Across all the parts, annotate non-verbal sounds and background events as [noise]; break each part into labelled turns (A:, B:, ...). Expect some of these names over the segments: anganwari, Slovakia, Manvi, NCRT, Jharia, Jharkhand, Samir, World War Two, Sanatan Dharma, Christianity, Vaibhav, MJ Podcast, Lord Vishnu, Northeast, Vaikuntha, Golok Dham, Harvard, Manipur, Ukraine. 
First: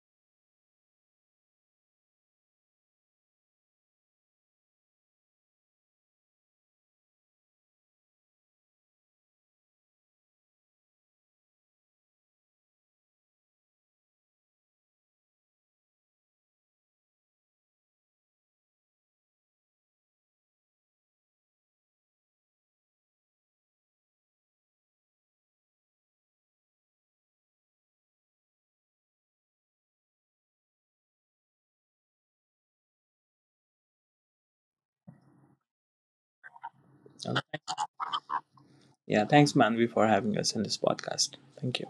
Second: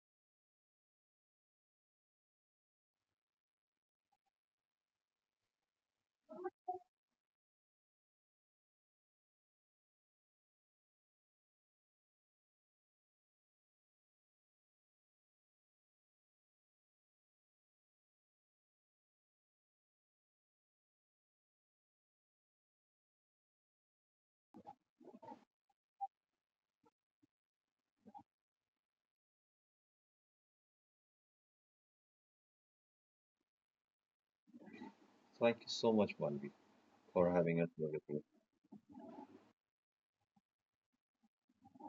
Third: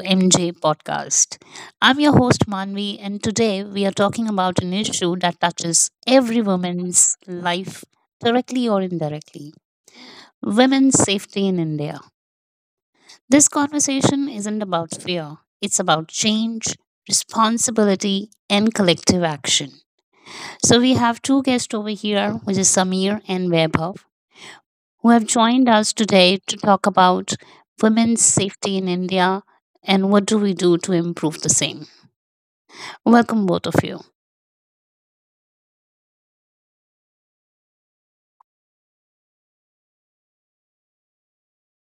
A: MJ Podcast. I'm your host Manvi, and today we are talking about an issue that touches every woman's life, directly or indirectly, women's safety in India. This conversation isn't about fear, it's about change, responsibility, and collective action. So we have two guests over here, which is Samir and Vaibhav, who have joined us today to talk about women's safety in India and what do we do to improve the same. Welcome, both of you.
B: Thank you so much, Manvi, for
C: Okay.
B: having us here with you.
C: Yeah, thanks, Manvi, for having us in this podcast. Thank you.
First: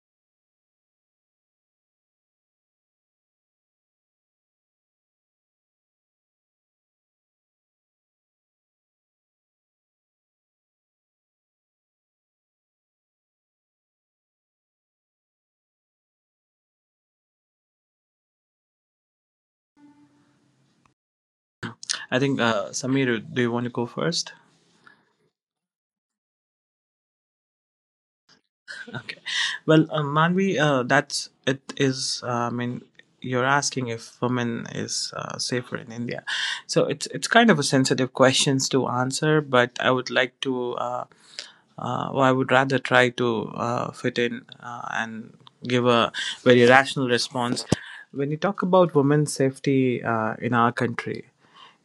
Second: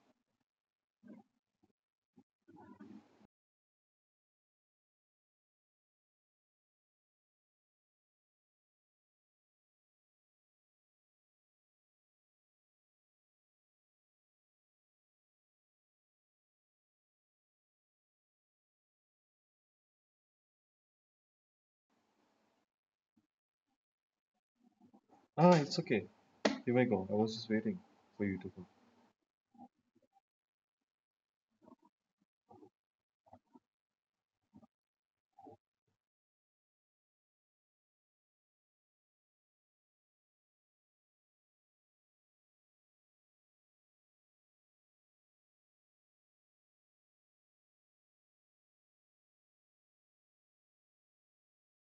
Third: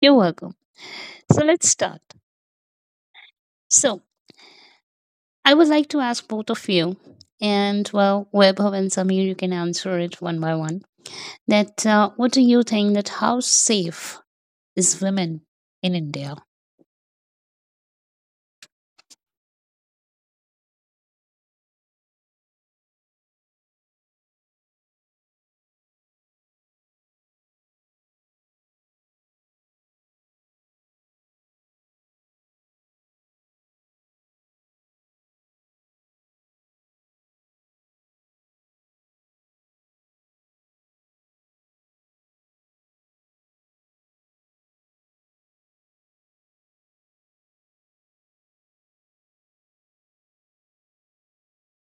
A: You're welcome. So let's start. So I would like to ask both of you, and well, Webhav and Samir, you can answer it one by one. That what do you think that how safe is women in India.
C: I think, Samir, do you want to go first?
B: Ah, it's okay. You may go. I was just waiting for you to go.
C: Okay. Well, Manvi, that's it is. I mean, you're asking if women is safer in India, so it's kind of a sensitive questions to answer. But I would like to, well, I would rather try to fit in and give a very rational response. When you talk about women's safety in our country,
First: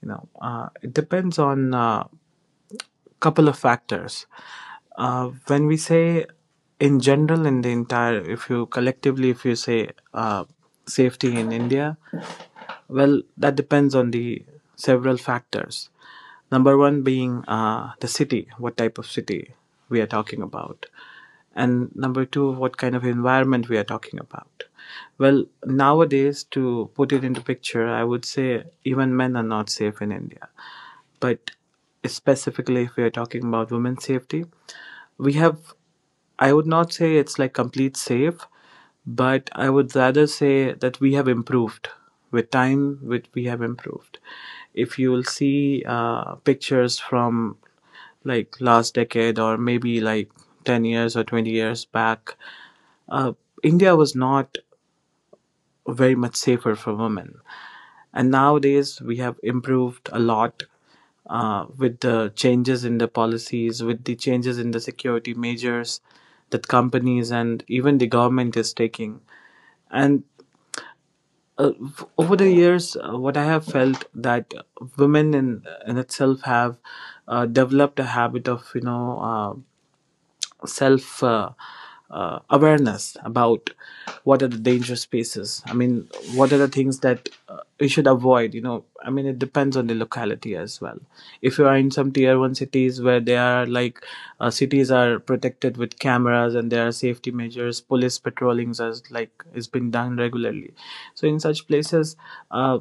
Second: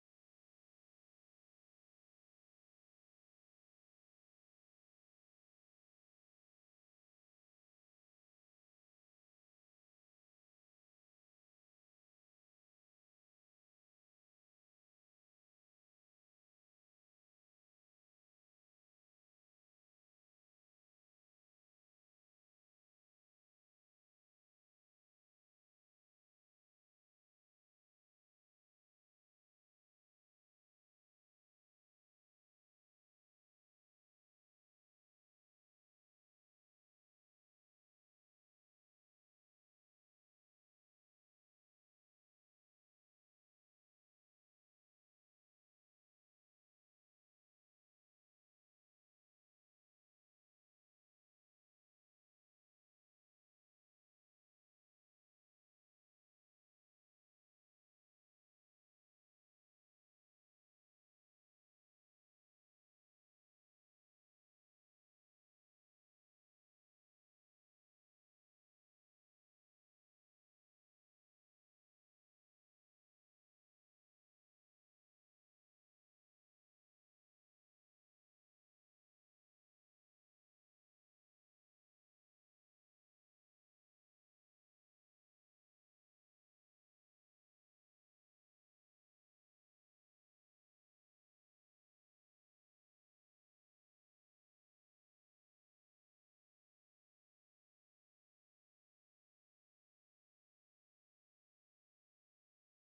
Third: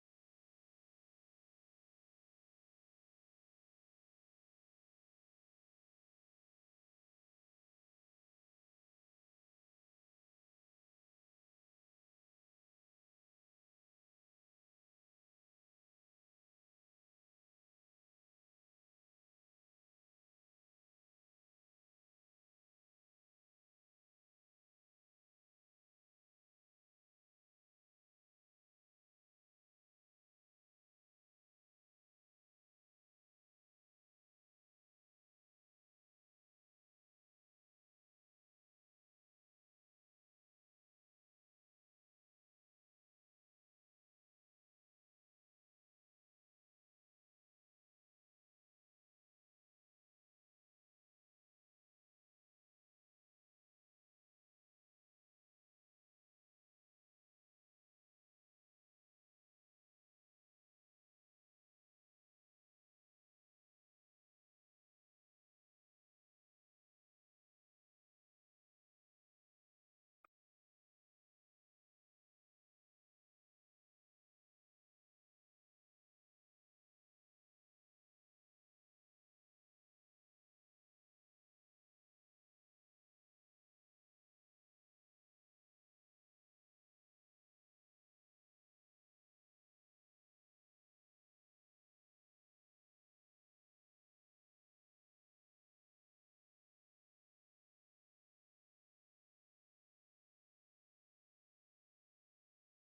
C: it depends on. Couple of factors. When we say in general, in the entire, if you collectively, if you say safety in India, well, that depends on the several factors. Number one being the city, what type of city we are talking about. And number two, what kind of environment we are talking about. Well, nowadays, to put it into picture, I would say even men are not safe in India, but specifically if we are talking about women's safety, we have, I would not say it's like complete safe, but I would rather say that we have improved with time. With We have improved. If you will see pictures from like last decade or maybe like 10 years or 20 years back, uh, India was not very much safer for women. And nowadays, we have improved a lot with the changes in the policies, with the changes in the security measures that companies and even the government is taking. And over the years, what I have felt that women in itself have developed a habit of, self awareness about what are the danger spaces. I mean, what are the things that we should avoid? I mean, it depends on the locality as well. If you are in some tier 1 cities where they are like, cities are protected with cameras and there are safety measures, police patrollings as like is being done regularly, so in such places uh,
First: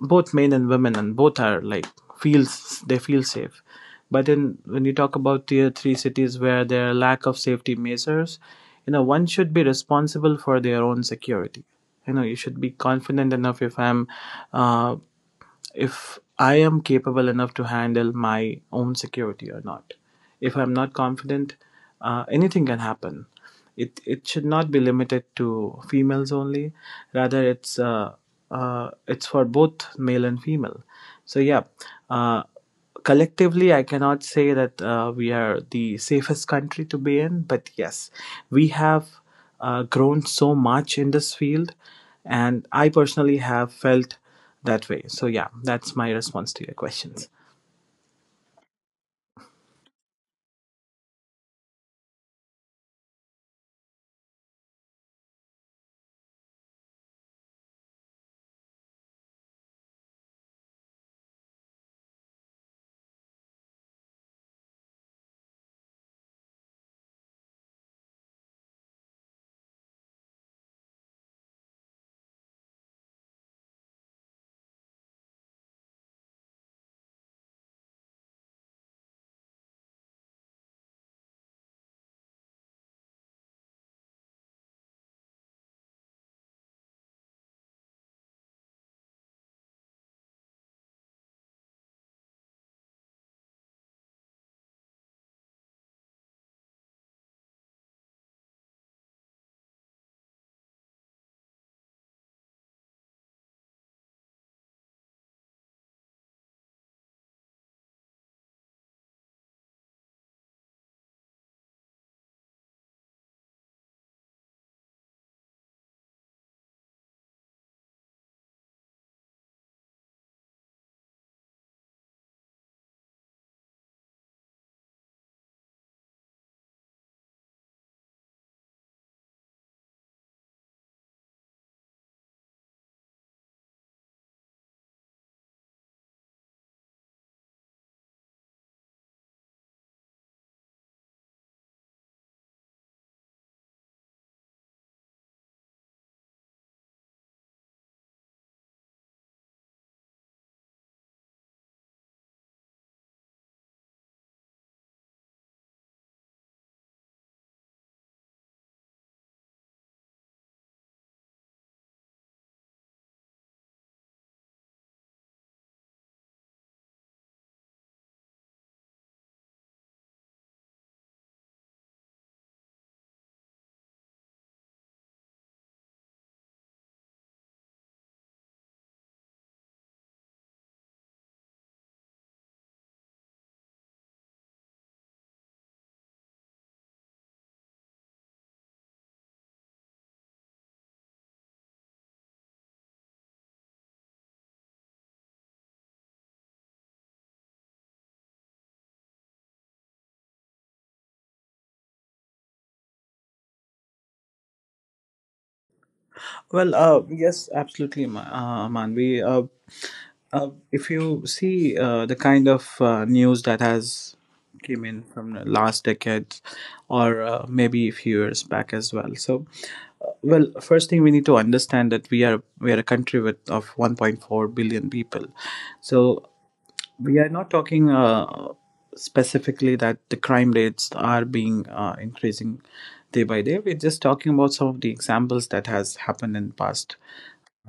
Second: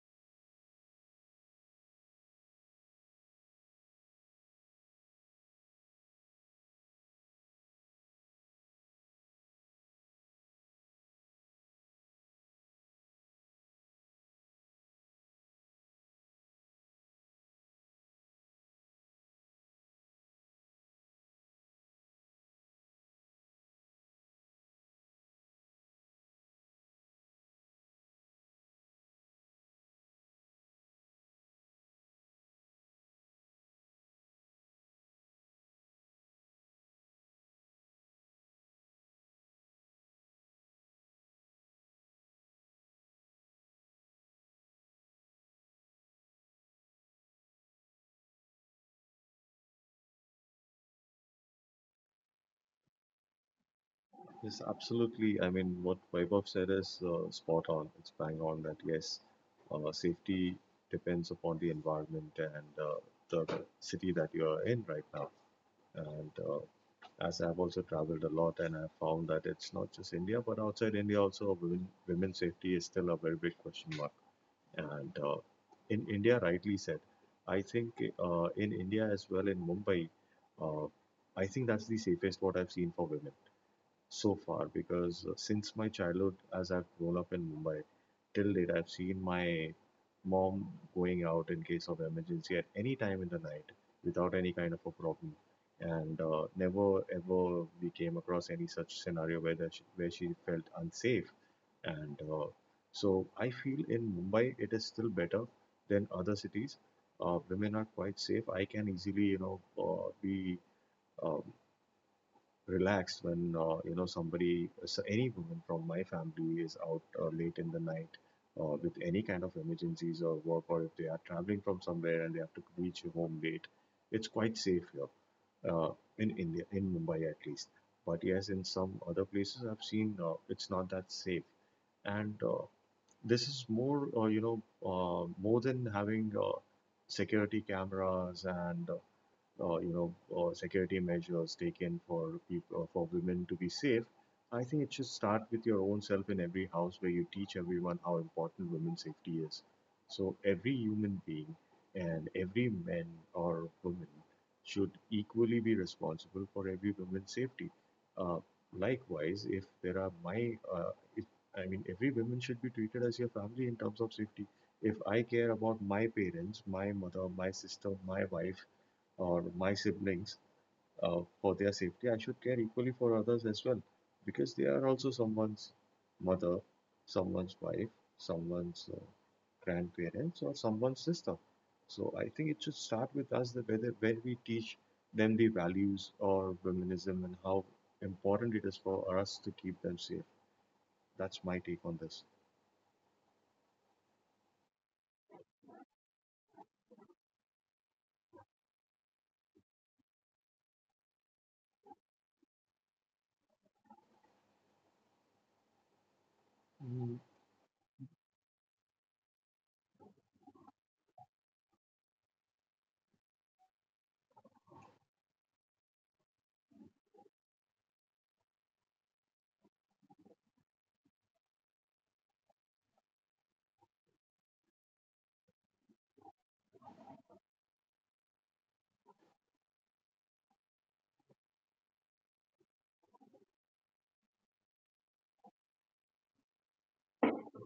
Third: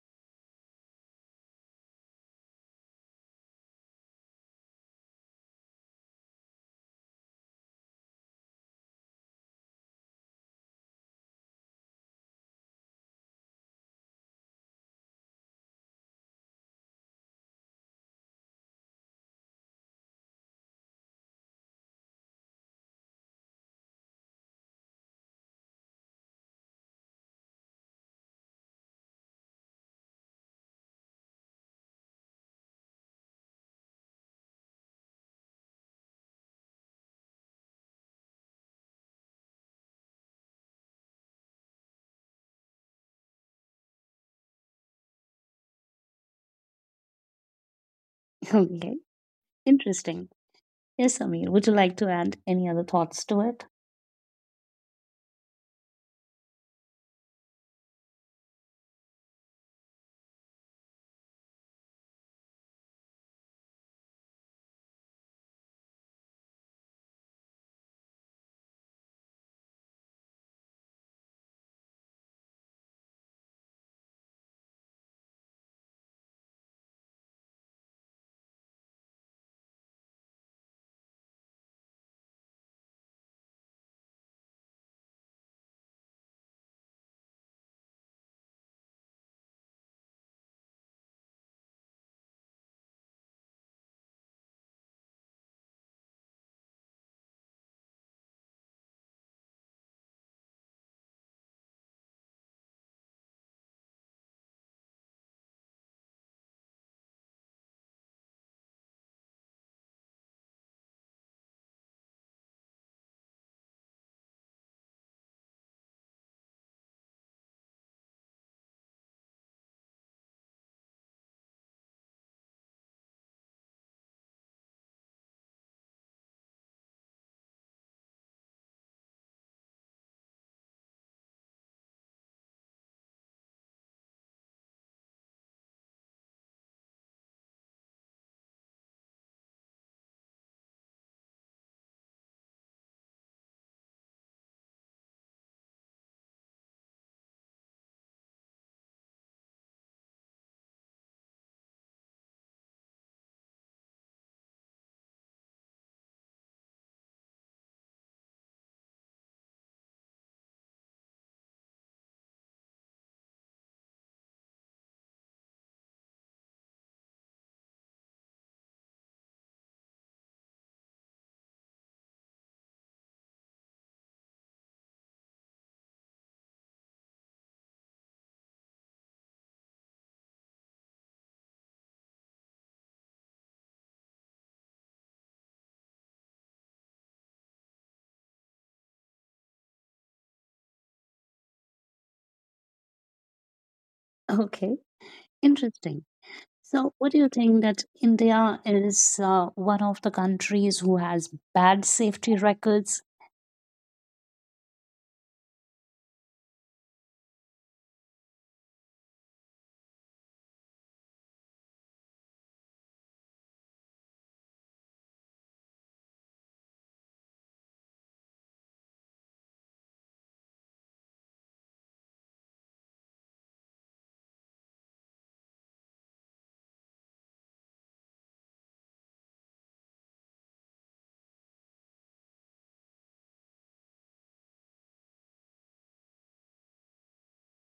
C: both men and women and both are like, feels, they feel safe. But in, when you talk about tier three cities where there are lack of safety measures, you know, one should be responsible for their own security. You know, you should be confident enough if I'm uh, if I am capable enough to handle my own security or not. If I'm not confident, anything can happen. It should not be limited to females only. Rather, it's for both male and female. So yeah, uh, collectively I cannot say that we are the safest country to be in, but yes, we have grown so much in this field. And I personally have felt that way, so yeah, that's my response to your questions.
A: Okay, interesting. Yes, Amir, would you like to add any other thoughts to it?
B: Yes, absolutely. I mean, what Vaibhav said is spot on. It's bang on that yes, safety depends upon the environment and the city that you are in right now. And as I've also traveled a lot, and I've found that it's not just India, but outside India also, women's safety is still a very big question mark. And in India, rightly said, I think in India as well, in Mumbai, uh, I think that's the safest what I've seen for women so far because since my childhood, as I've grown up in Mumbai, till date, I've seen my mom going out in case of emergency at any time in the night without any kind of a problem. And never ever we came across any such scenario where where she felt unsafe. And so I feel in Mumbai it is still better than other cities. Women are quite safe. I can easily, you know, be uh, relaxed when you know somebody so any woman from my family is out late in the night with any kind of emergencies or work, or if they are traveling from somewhere and they have to reach home late, it's quite safe here, uh, in India, in Mumbai at least. But yes, in some other places I've seen it's not that safe, and this is more you know more than having security cameras and you know, security measures taken for people, for women to be safe, I think it should start with your own self in every house, where you teach everyone how important women's safety is. So every human being and every man or woman should equally be responsible for every woman's safety. Uh, likewise, if there are my, if, I mean, every woman should be treated as your family in terms of safety. If I care about my parents, my mother, my sister, my wife, or my siblings, for their safety, I should care equally for others as well, because they are also someone's mother, someone's wife, someone's grandparents, or someone's sister. So I think it should start with us, that whether when we teach them the values or feminism and how important it is for us to keep them safe. That's my take on this.
A: Okay, interesting. So, what do you think that India is one of the countries who has bad safety records?
C: Well,
B: Mm.
C: yes, absolutely, Manvi. If you see the kind of news that has came in from the last decade, or maybe a few years back as well. So well, first thing we need to understand that we are a country with of 1.4 billion people. So we are not talking specifically that the crime rates are being increasing day by day. We're just talking about some of the examples that has happened in past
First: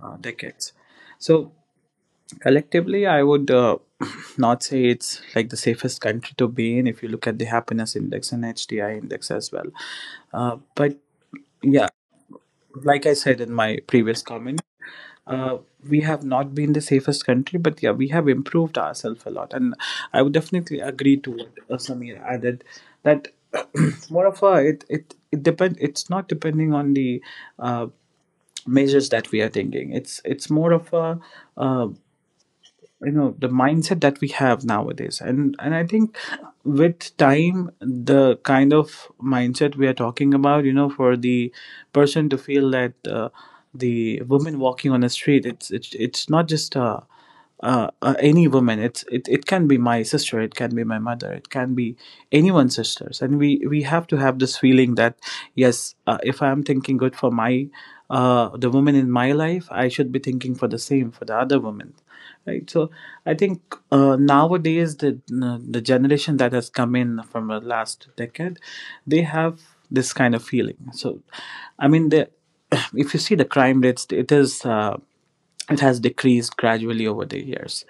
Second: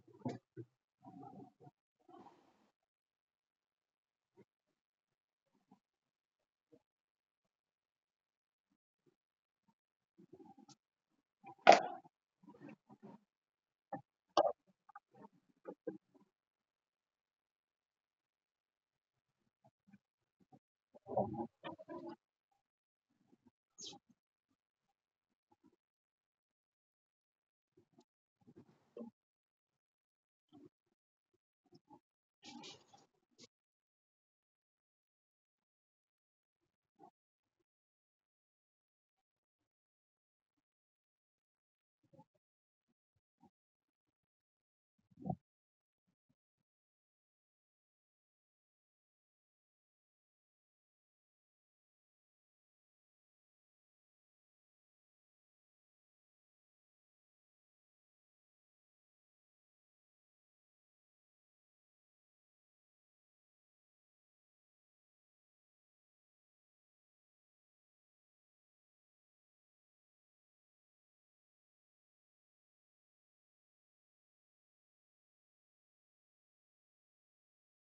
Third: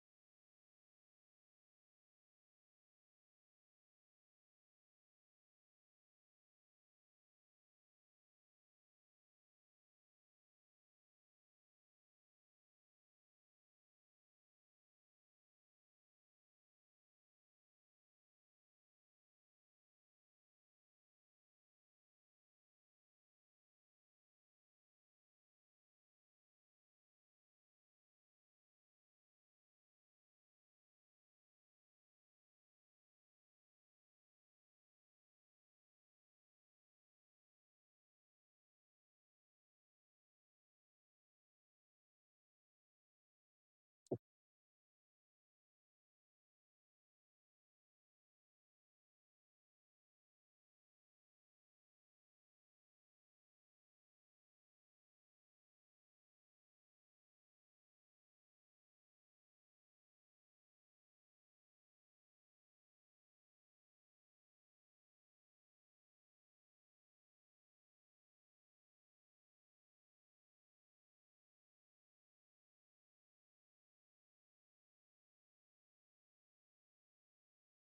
C: decades. So collectively, I would [clears throat] not say it's like the safest country to be in if you look at the happiness index and HDI index as well. But yeah, like I said in my previous comment, uh, we have not been the safest country, but yeah, we have improved ourselves a lot. And I would definitely agree to what Samir added, that [clears throat] more of a, it depend. It's not depending on the uh, measures that we are taking. It's more of a, uh, you know, the mindset that we have nowadays. And I think with time the kind of mindset we are talking about, you know, for the person to feel that the woman walking on the street, it's not just any woman. It can be my sister, it can be my mother, it can be anyone's sisters. And we have to have this feeling that yes, if I'm thinking good for my the woman in my life, I should be thinking for the same for the other woman, right? So I think nowadays, the generation that has come in from the last decade, they have this kind of feeling. So I mean, the [clears throat] if you see the crime rates, it is it has decreased gradually over the years.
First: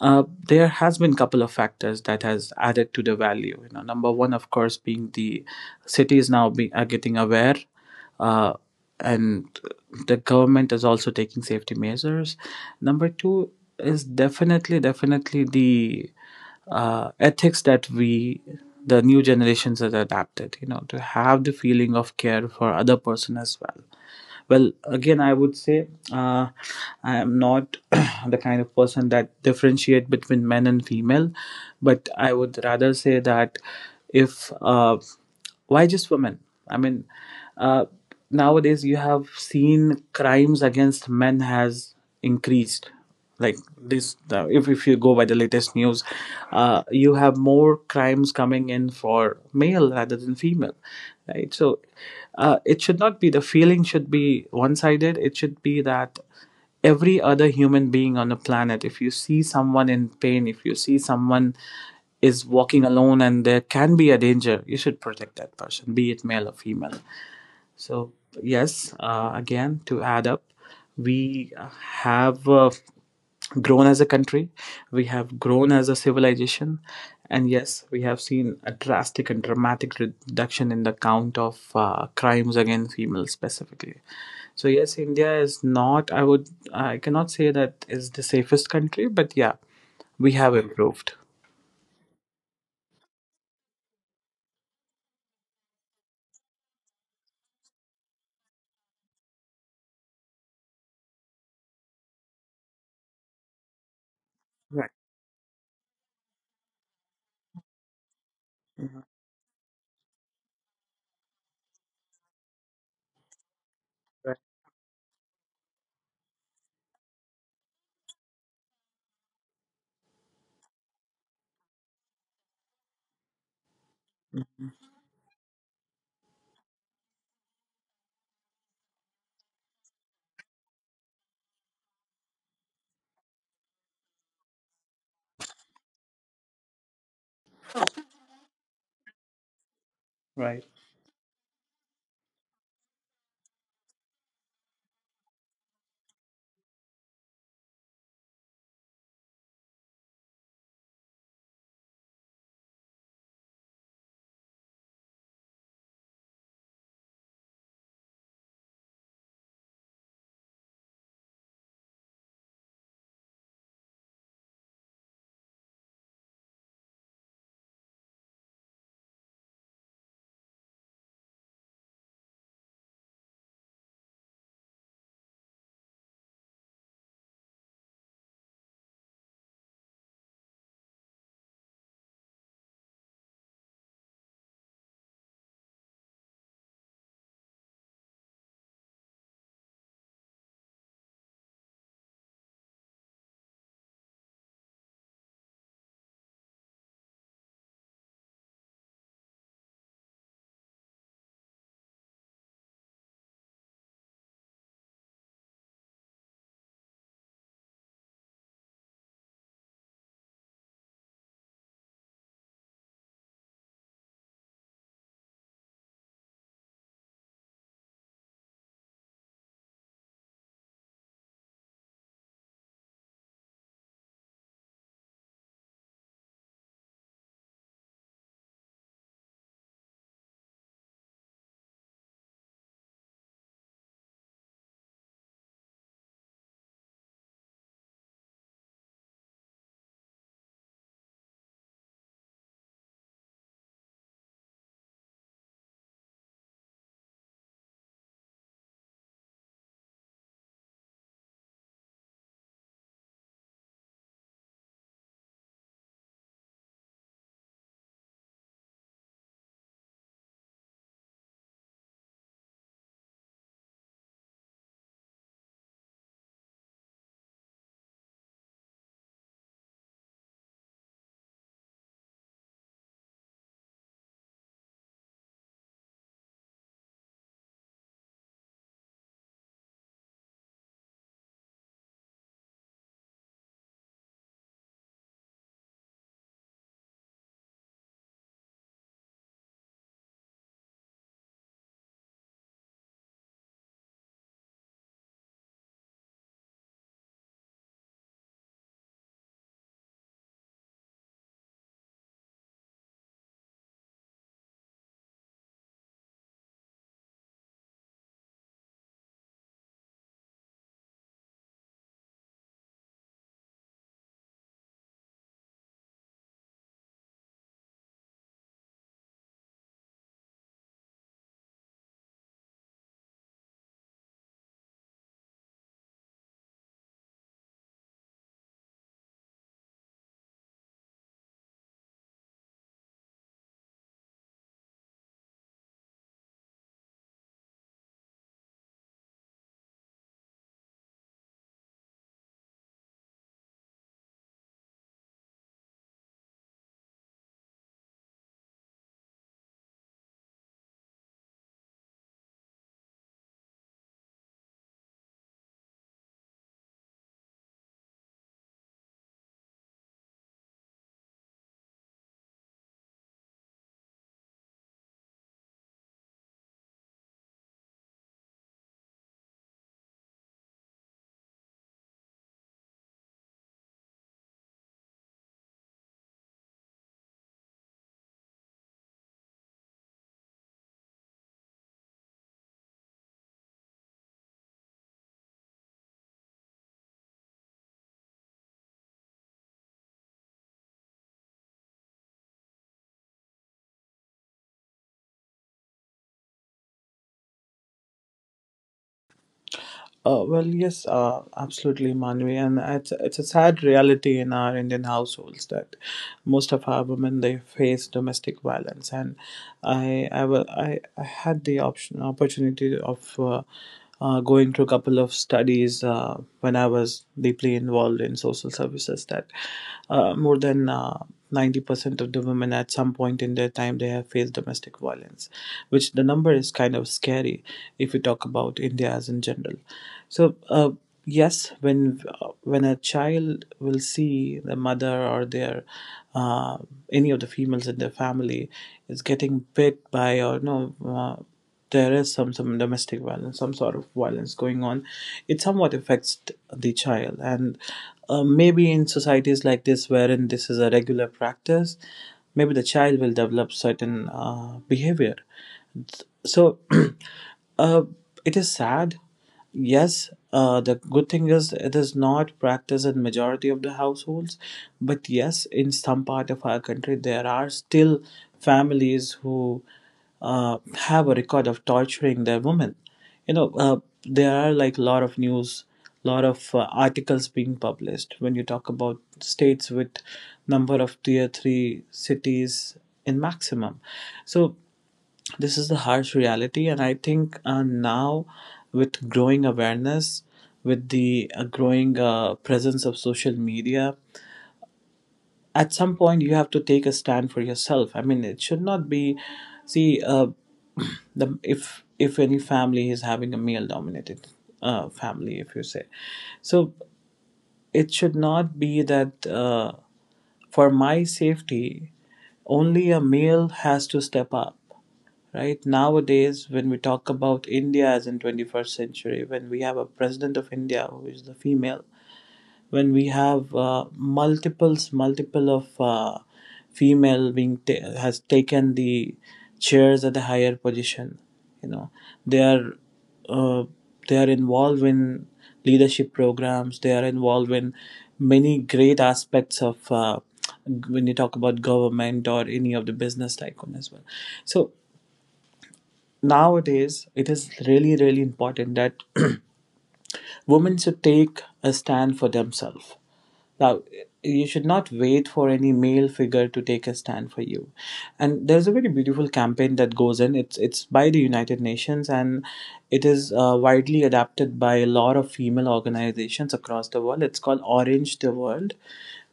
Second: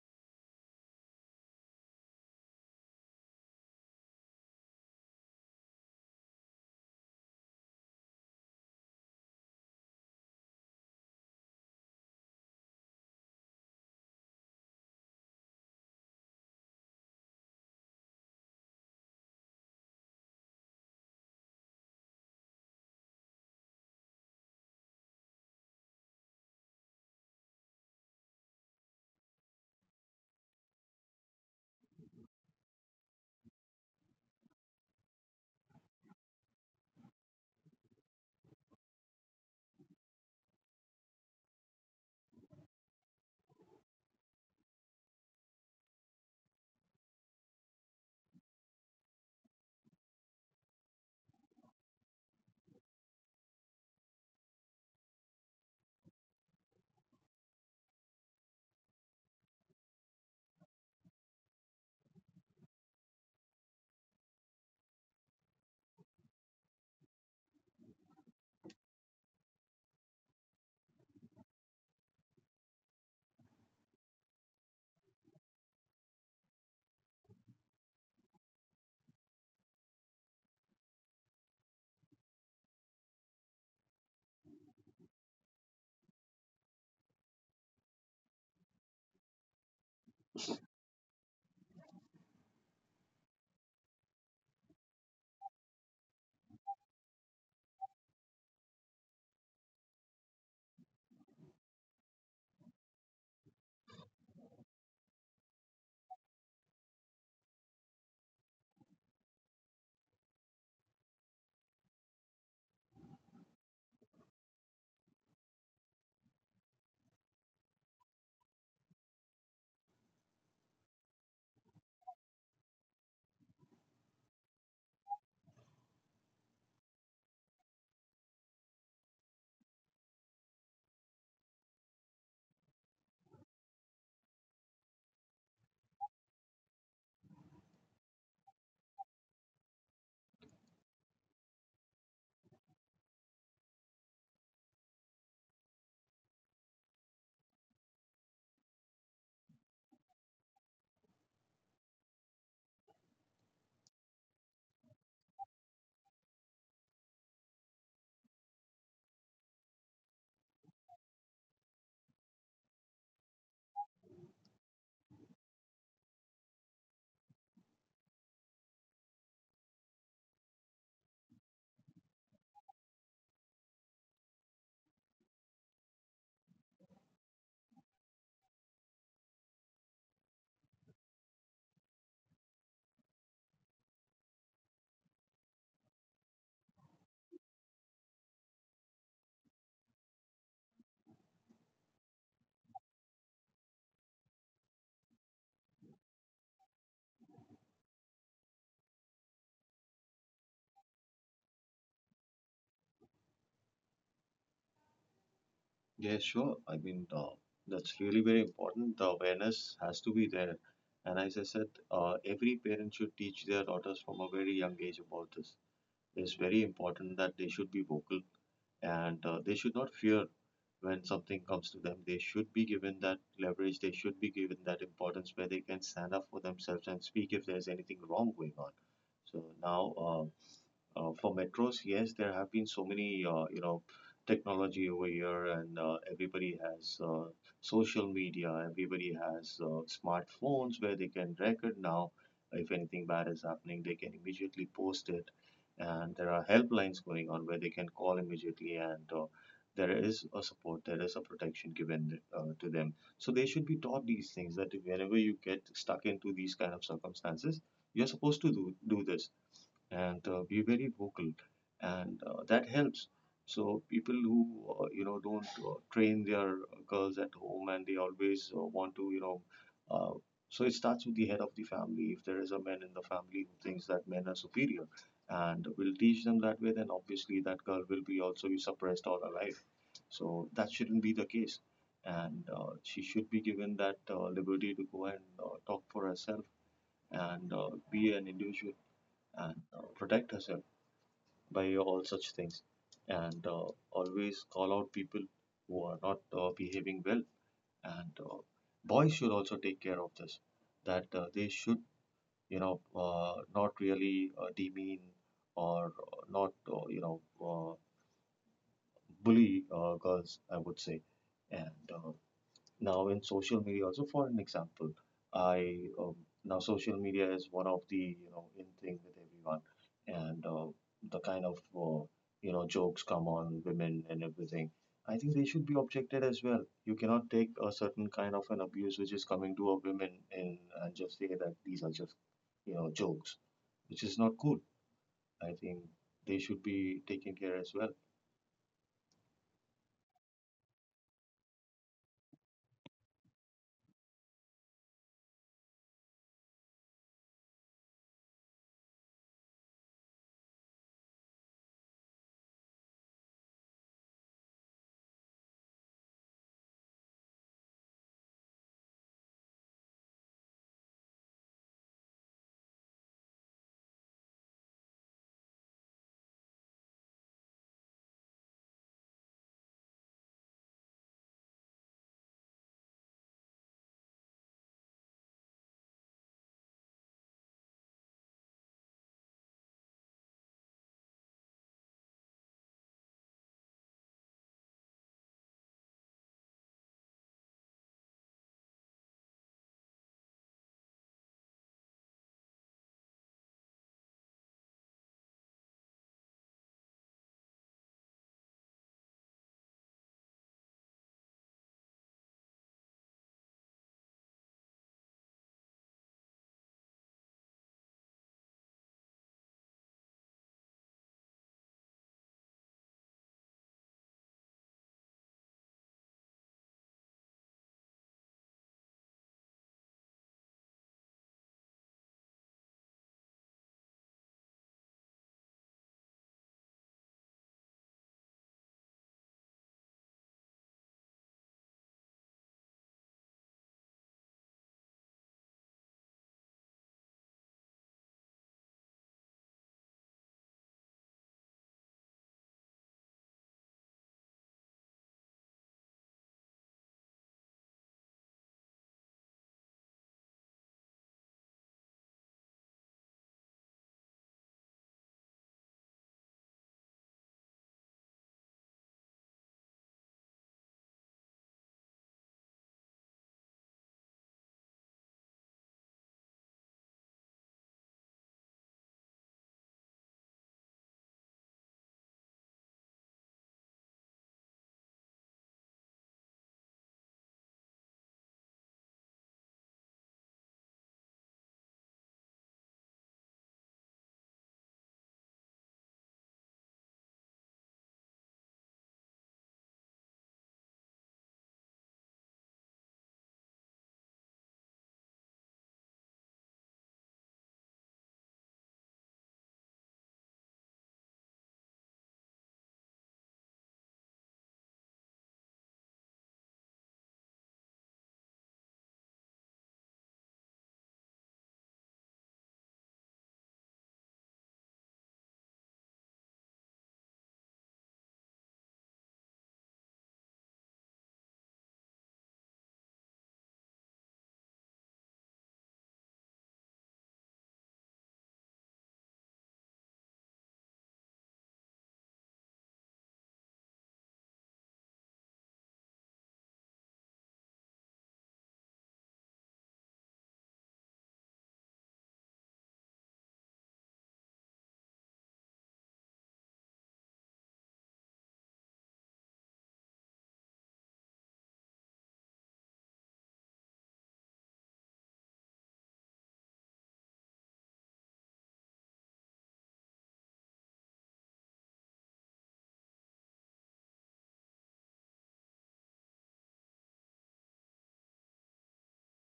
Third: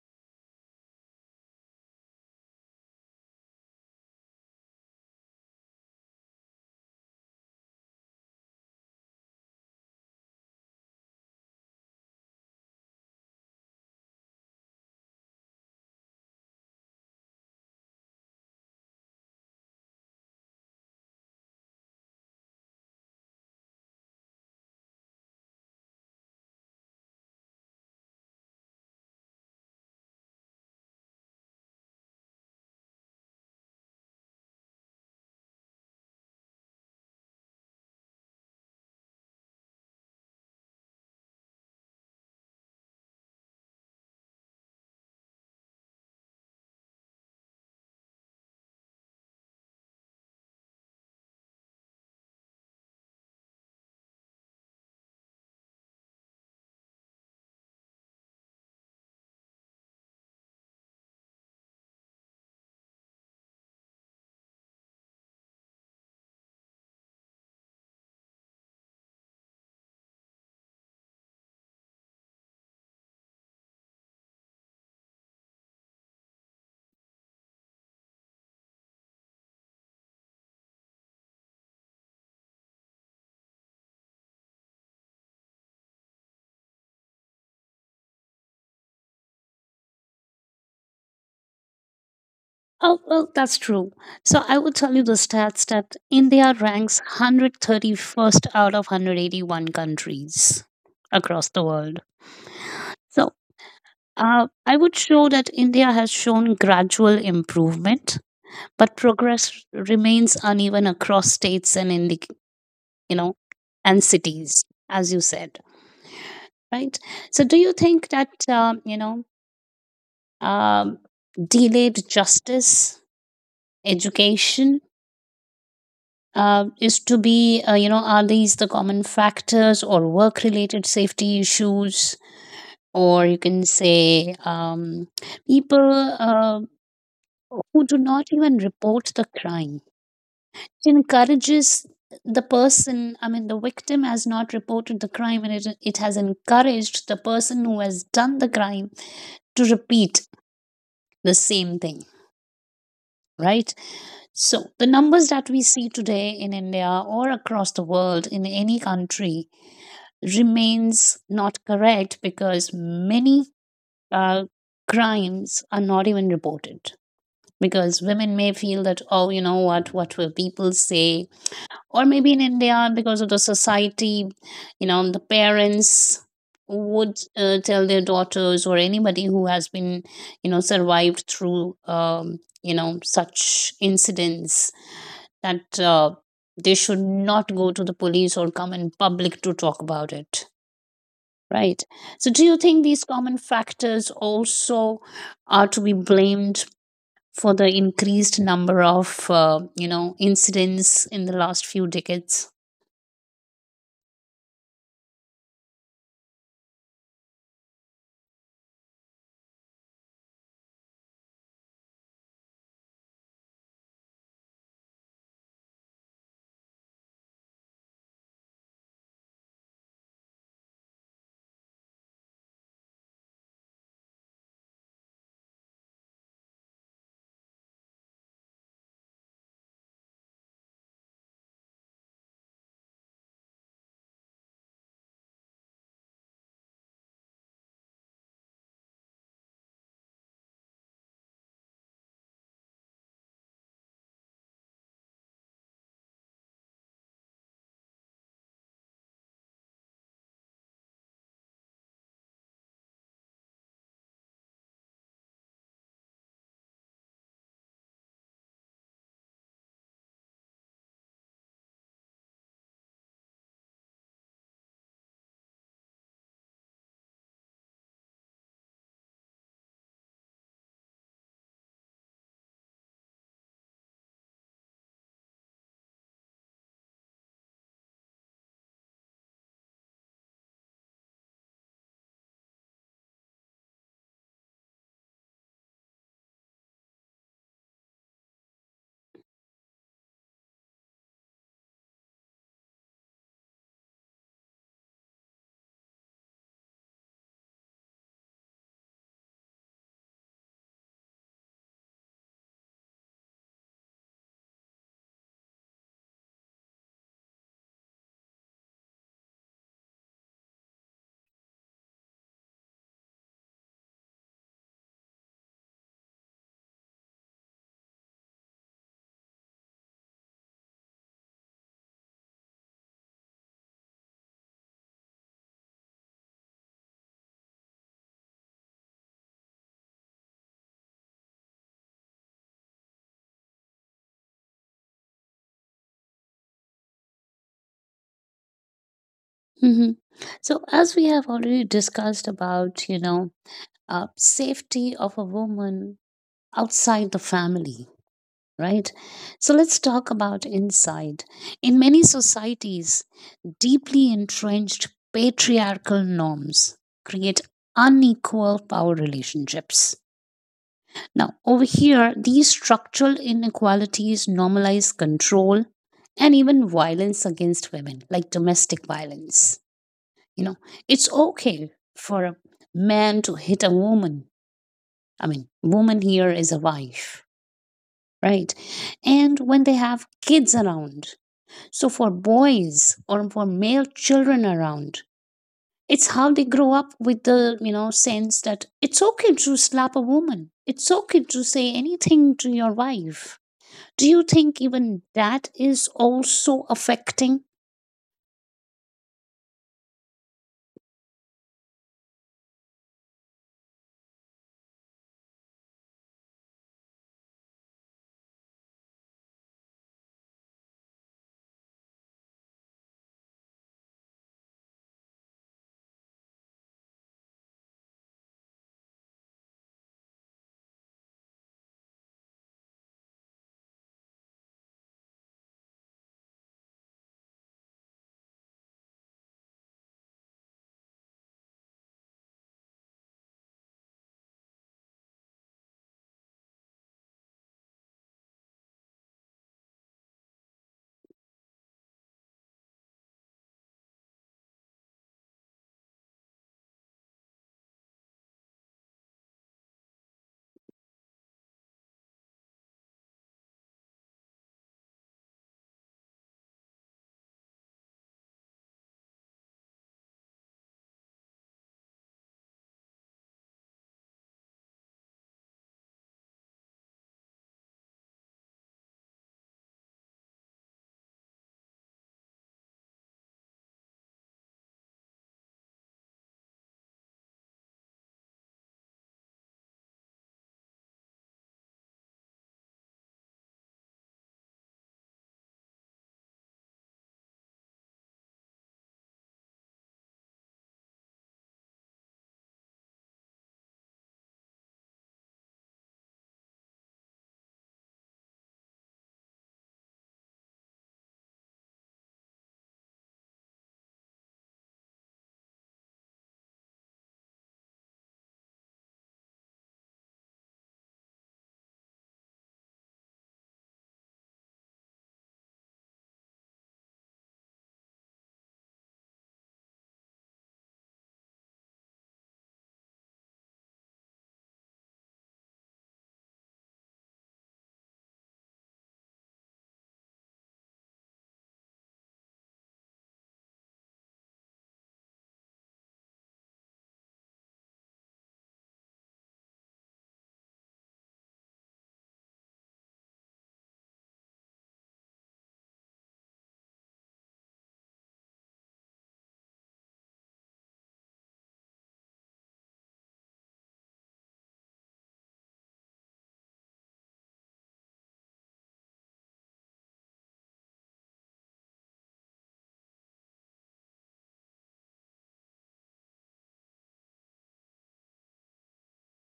C: There has been couple of factors that has added to the value. You know, number one, of course, being the cities now be, are getting aware, uh, and the government is also taking safety measures. Number two is definitely, definitely the ethics that we, the new generations, has adapted. You know, to have the feeling of care for other person as well. Well, again, I would say, I am not [clears throat] the kind of person that differentiate between men and female, but I would rather say that if why just women? I mean, uh, nowadays you have seen crimes against men has increased like this. If you go by the latest news, you have more crimes coming in for male rather than female, right? So it should not be, the feeling should be one-sided. It should be that every other human being on the planet, if you see someone in pain, if you see someone is walking alone and there can be a danger, you should protect that person, be it male or female. So, yes, again, to add up, we have grown as a country, we have grown as a civilization, and yes, we have seen a drastic and dramatic reduction in the count of crimes against females specifically. So, yes, India is not, I would, I cannot say that is the safest country, but yeah, we have improved.
A: Oh, well, that's true. So I would tell you the stats that India ranks 131st out of 181 countries across the world. So I
C: Right.
A: would show that India has shown gradual improvement, but
C: Mhm.
A: progress remains uneven across states and in the, you know, and
C: Right.
A: cities, as you said, right? So do you think that, you know, um, delayed justice, education,
C: Mhm.
A: is to be, you know, are these the common factors or work related safety issues? Or you can say people uh, who do not even report the crime.
C: Right.
A: It encourages the person, I mean, the victim has not reported the crime and it has encouraged the person who has done the crime to repeat the same thing, right? So the numbers that we see today in India or across the world in any country remains not correct because many uh, crimes are not even reported because women may feel that oh, you know, what will people say, or maybe in india because of the society, you know, the parents would tell their daughters or anybody who has been, you know, survived through you know, such incidents that they should not go to the police or come in public to talk about it. Right. So, do you think these common factors also are to be blamed for the increased number of, you know, incidents in the last few decades?
B: Yeah, sure. I mean, that's really very important. The awareness has to be there. And as I said, every parent should teach their daughters from a very young age about this. It's very important that they should be vocal and they should not fear when something comes to them. They should be given that leverage, they should be given that importance where they can stand up for themselves and speak if there's anything wrong going on. So now, for metros, yes, there have been so many, you know, technology over here, and everybody has social media. Everybody has smartphones where they can record now. If anything bad is happening, they can immediately post it, and there are helplines going on where they can call immediately, and there is a support, there is a protection given to them. So they should be taught these things, that whenever you get stuck into these kind of circumstances, you're supposed to do this and be very vocal and that helps. So people who you know don't train their girls at home, and they always want to you know uh, so it starts with the head of the family. If there is a man in the family who thinks that men are superior and will teach them that way, then obviously that girl will be also be suppressed all her life. So that shouldn't be the case, and she should be given that liberty to go and talk for herself and be an individual and protect herself by all such things and always call out people who are not behaving well, and boys should also take care of this, that they should you know not really demean or not you know uh, bully girls, I would say. And now, in social media, also for an example, I now social media is one of the you know in thing with everyone, and the kind of you know jokes come on women and everything. I think they should be objected as well. You cannot take a certain kind of an abuse which is coming to a women in and just say that these are just you know jokes, which is not cool. I think they should be taken care as well.
A: hmm So, as we have already discussed about, you know, safety of a woman outside the family, right? So, let's talk about inside. In many societies, deeply entrenched patriarchal norms create unequal power relationships. Now, over here, these structural inequalities normalize control and even violence against women, like domestic violence. You know, it's okay for a man to hit a woman. I mean, woman here is a wife, right? And when they have kids around, so for boys or for male children around, it's how they grow up with the, you know, sense that it's okay to slap a woman, it's okay to say anything to your wife. Do you think even that is also affecting?
C: Well, yes, absolutely, Manvi, and it's a sad reality in our Indian households that most of our women they face domestic violence. And I had the option opportunity of going through a couple of studies when I was deeply involved in social services, that more than. 90% of the women at some point in their time they have faced domestic violence, which the number is kind of scary if we talk about India as in general. So yes, when a child will see the mother or their uh, any of the females in their family is getting bit by, or no, there is some domestic violence, some sort of violence going on, it somewhat affects the child. And maybe in societies like this, wherein this is a regular practice, maybe the child will develop certain behavior. So [clears throat] uh, it is sad. Yes, the good thing is it is not practiced in majority of the households, but yes, in some part of our country there are still families who uh, have a record of torturing their women. you know uh, there are like a lot of news, lot of articles being published when you talk about states with number of tier 3 cities in maximum. So this is the harsh reality. And I think now, with growing awareness, with the growing presence of social media, at some point you have to take a stand for yourself. I mean, it should not be, see, [clears throat] the if any family is having a male dominated family, if you say. So it should not be that for my safety only a male has to step up, right? Nowadays, when we talk about India as in 21st century, when we have a president of India who is the female, when we have multiple of female being has taken the chairs at the higher position, you know, they are uh, they are involved in leadership programs, they are involved in many great aspects of when you talk about government or any of the business tycoon as well. So nowadays it is really really important that [clears throat] women should take a stand for themselves. Now, you should not wait for any male figure to take a stand for you. And there's a very beautiful campaign that goes in, it's by the United Nations. And it is widely adapted by a lot of female organizations across the world. It's called Orange the World,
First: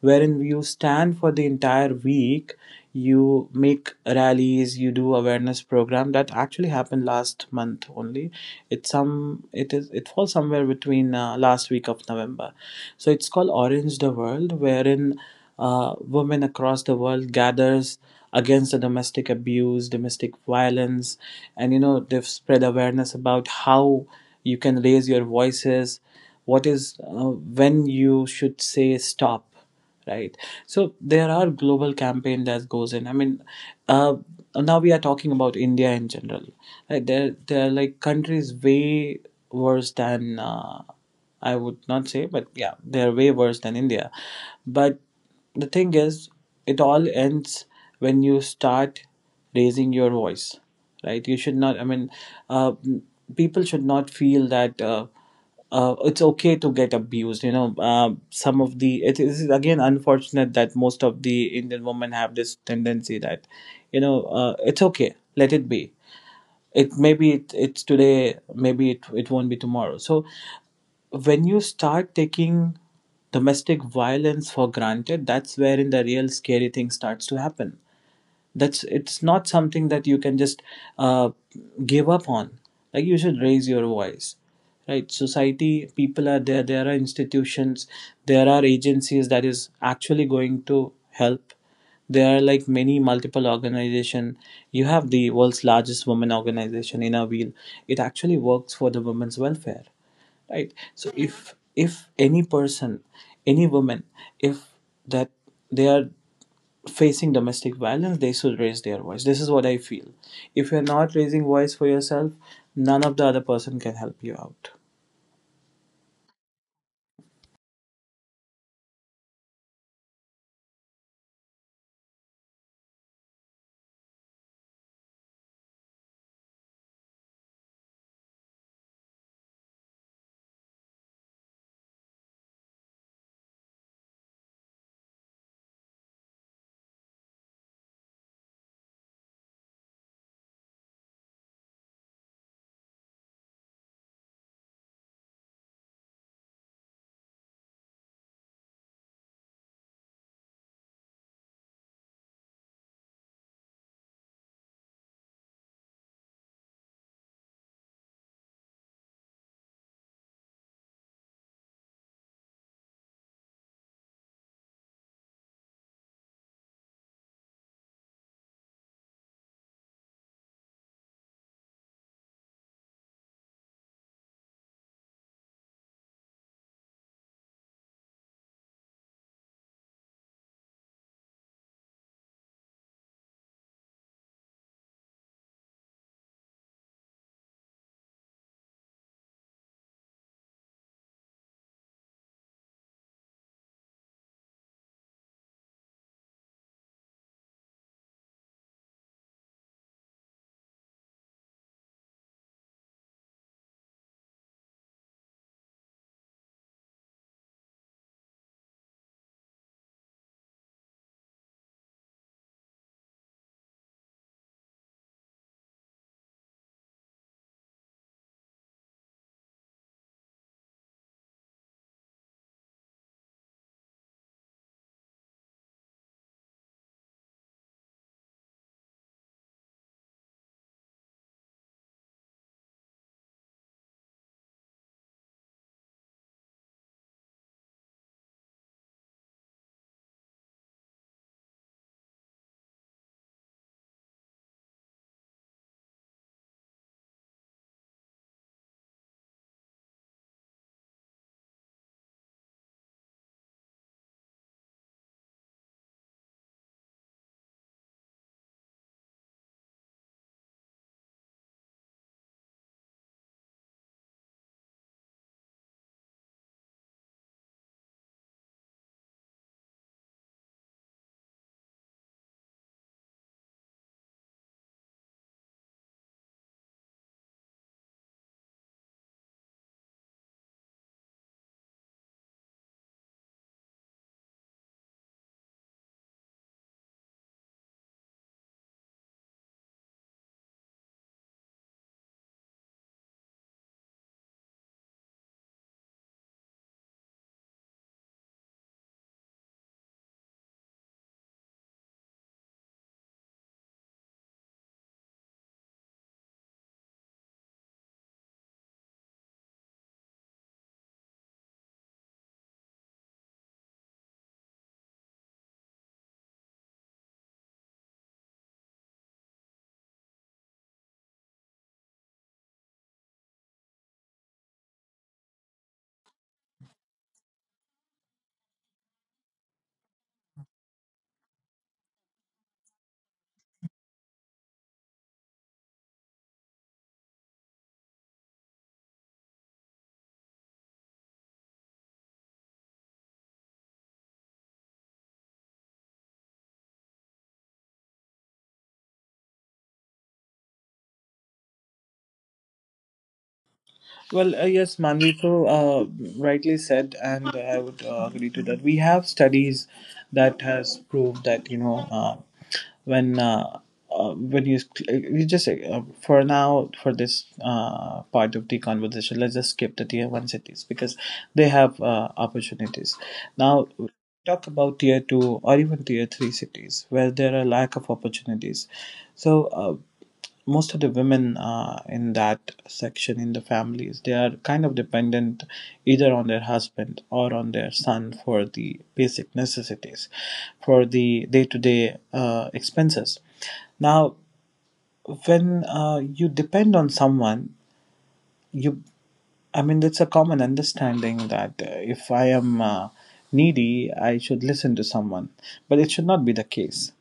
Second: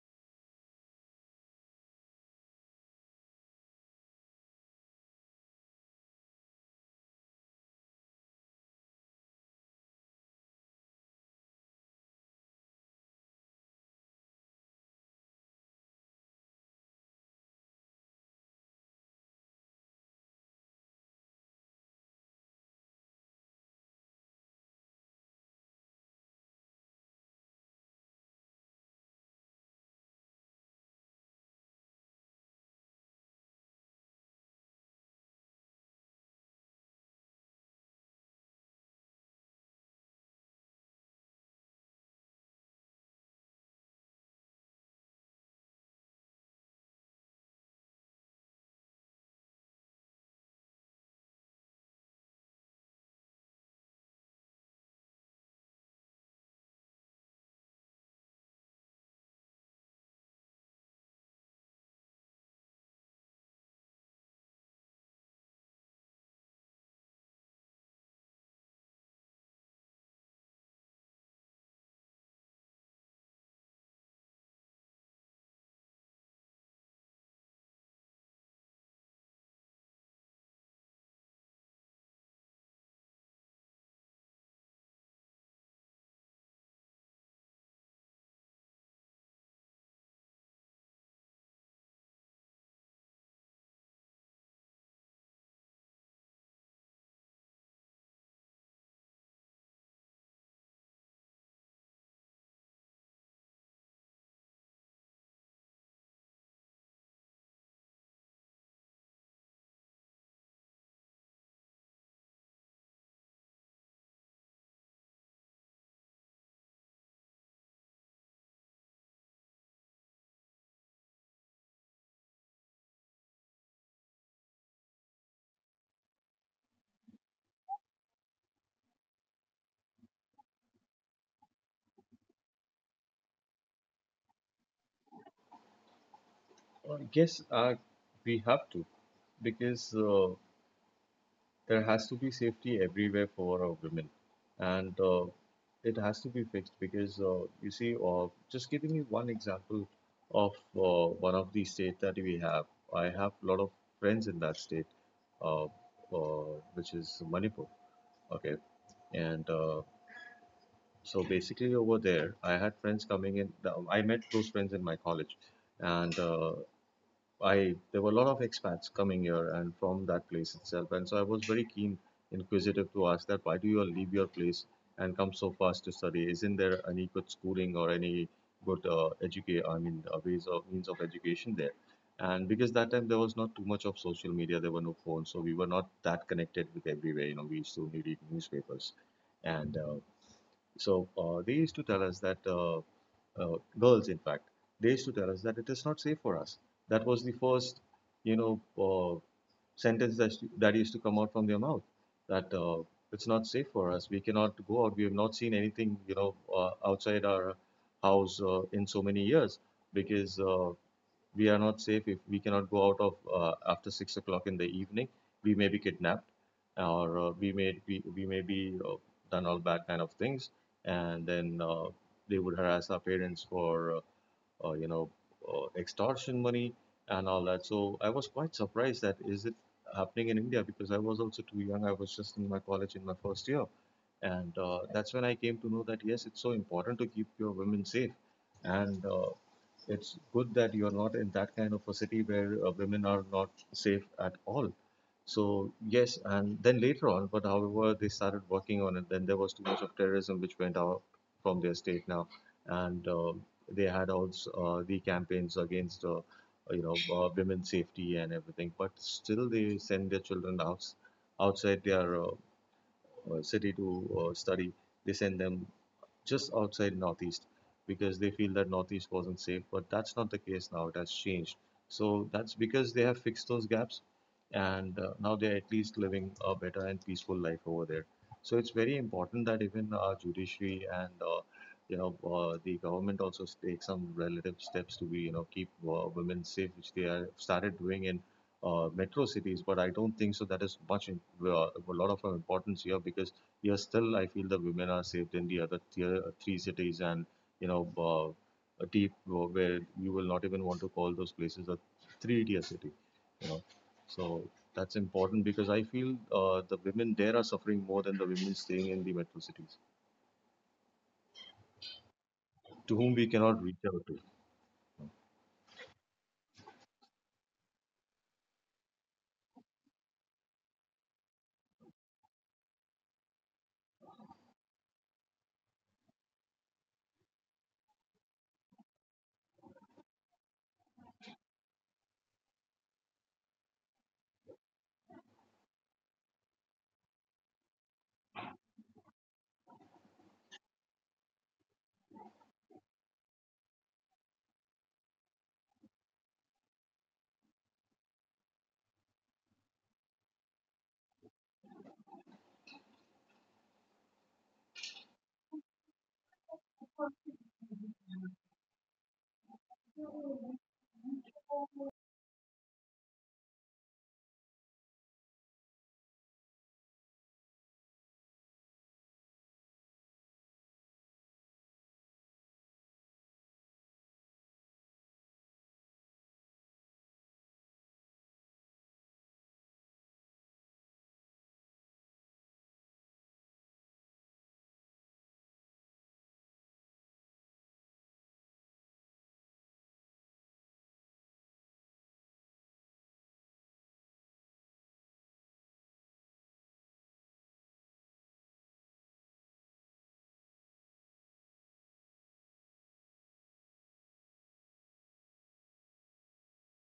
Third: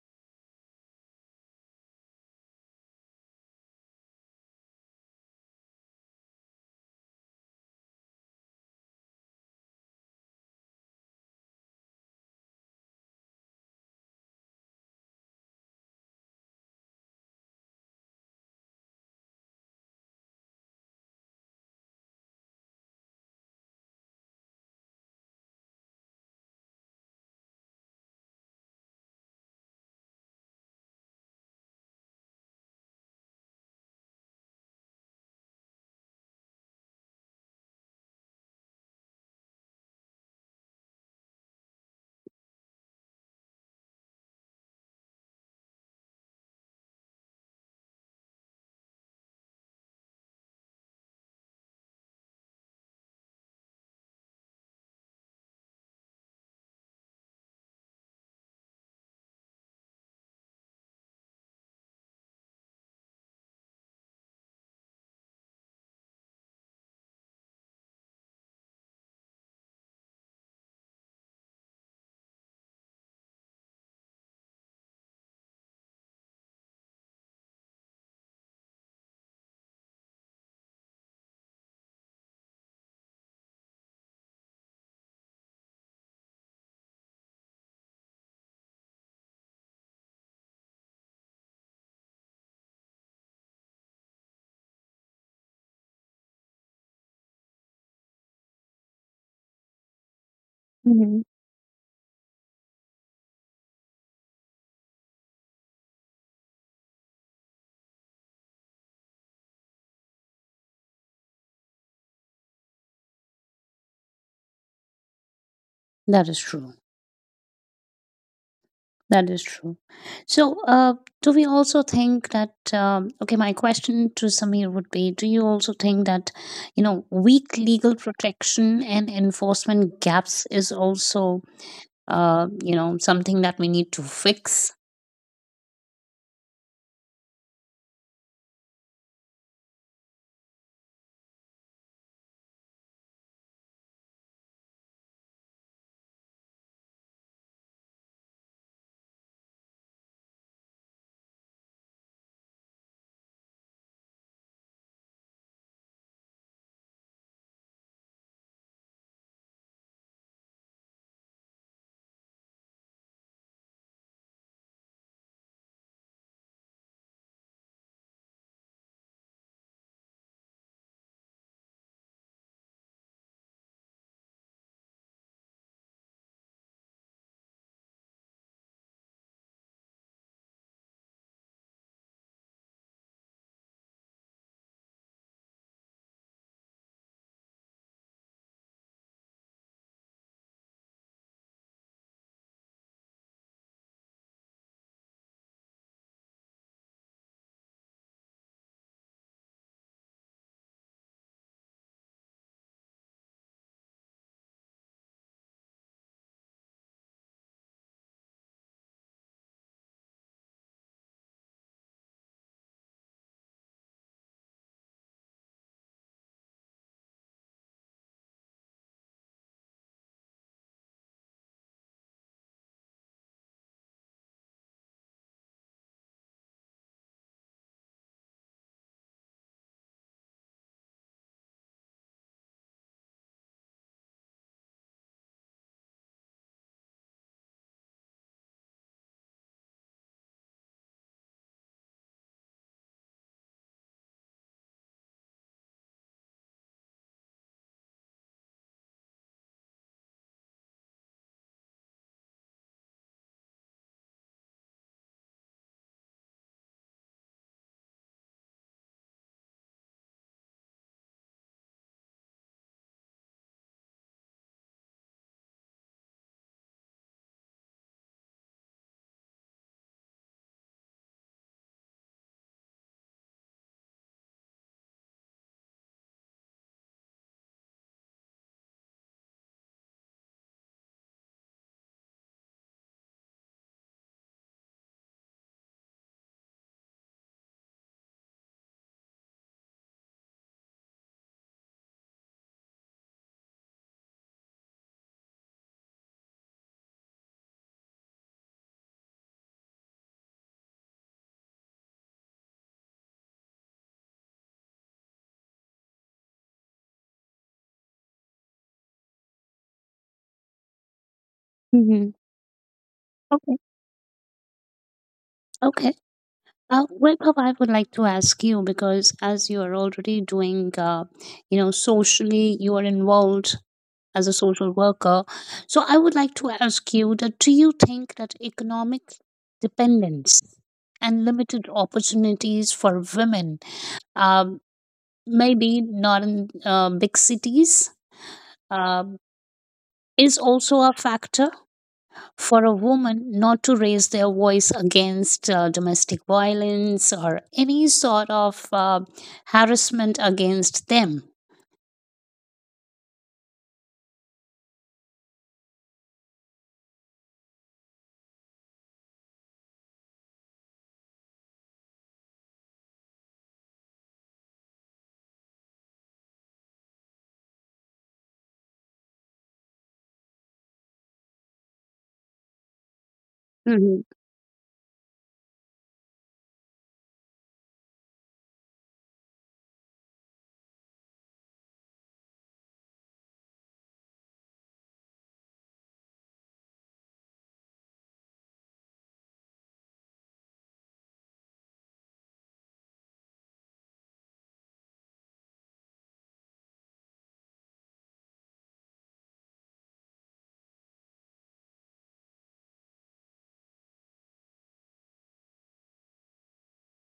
C: wherein you stand for the entire week. You make rallies, you do awareness program that actually happened last month only. It's some it is it falls somewhere between last week of November. So it's called Orange the World, wherein women across the world gathers against the domestic violence. And you know, they've spread awareness about how you can raise your voices, what is when you should say stop, right? So there are global campaign that goes in. Uh, Now we are talking about India in general, right? There are like countries way worse than I would not say, but yeah, they're way worse than India. But the thing is, it all ends when you start raising your voice. Right, you should not. Uh, People should not feel that it's okay to get abused, you know. Some of the it is again unfortunate that most of the Indian women have this tendency that you know, it's okay, let it be. It maybe it's today, maybe it won't be tomorrow. So when you start taking domestic violence for granted, that's wherein the real scary thing starts to happen. That's it's not something that you can just uh, give up on. Like, you should raise your voice, right? Society, people are there, there are institutions, there are agencies that is actually going to help. There are like many multiple organization. You have the world's largest women organization in A Wheel. It actually works for the women's welfare, right? So
A: Mhm.
C: if any person, any woman, if that they are facing domestic violence, they should raise their voice. This is what I feel. If you're not raising voice for yourself, none of the other person can help you out.
A: That is true, that is true. So do we also think that okay, my question to Samir would be, do you also think that you know weak legal protection and enforcement gaps is also you know, something that we need to fix?
B: Yes, we have to, because there has to be safety everywhere for women, and it has to be fixed because you see just giving you one example of one of the states that we have, I have a lot of friends in that state, uh, which is Manipur, okay. And so basically over there I had friends coming in, I met those friends in my college, and I there were a lot of expats coming here and from that place itself, and so I was very keen, inquisitive to ask that why do you all leave your place and come so fast to study? Isn't there any good schooling or any good educate? I mean, ways of means of education there? And because that time there was not too much of social media, there were no phones, so we were not that connected with everywhere. You know, we used to read newspapers, and so they used to tell us that. Girls in fact they used to tell us that it is not safe for us. That was the first you know uh, sentence that used to come out from their mouth, that it's not safe for us, we cannot go out, we have not seen anything you know outside our house in so many years, because we are not safe, if we cannot go out of after 6 o'clock in the evening, we may be kidnapped or we may be done all bad kind of things, and then they would harass our parents for uh, uh, you know extortion money and all that. So I was quite surprised, that is it happening in India? Because I was also too young, I was just in my college in my first year, and that's when I came to know that yes, it's so important to keep your women safe, and it's good that you're not in that kind of a city where women are not safe at all. So yes, and then later on, but however, they started working on it, then there was too much of terrorism which went out from their state now, and they had also the campaigns against you know women's safety and everything, but still they send their children out outside their city to study. They send them just outside Northeast, because they feel that Northeast wasn't safe. But that's not the case now. It has changed. So that's because they have fixed those gaps, and now they're at least living a better and peaceful life over there. So it's very important that even our judiciary and you know the government also take some relative steps to be you know keep women safe, which they have started doing in metro cities. But I don't think so. That is much a lot of importance here because yes, still I feel the women are saved in the other tier, three cities and you know a deep where you will not even want to call those places a three tier city, you know. So that's important because I feel the women there are suffering more than the women staying in the metro cities,
A: Mhm.
B: to whom we cannot reach out to.
A: Okay. Vaibhav, I would like to ask you because as you are already doing, you know, socially, you are involved as a social worker. So I would like to ask you that do you think that economic dependence and limited opportunities for women, um, maybe not in big cities, um, is also a factor for a woman not to raise their voice against domestic violence or any sort of harassment against them.
C: Well, yes, Manvito rightly said, and I would agree to that. We have studies that has proved that, you know, when uh, when you you just for now, for this part of the conversation, let's just skip the tier one cities because they have opportunities. Now
A: Mm-hmm.
C: talk about tier two or even tier three cities where there are lack of opportunities. So most of the women in that section, in the families, they are kind of dependent either on their husband or on their son for the basic necessities, for the day-to-day expenses. Now when you depend on someone, you, I mean, it's a common understanding that if I am needy, I should listen to someone, but it should not be the case,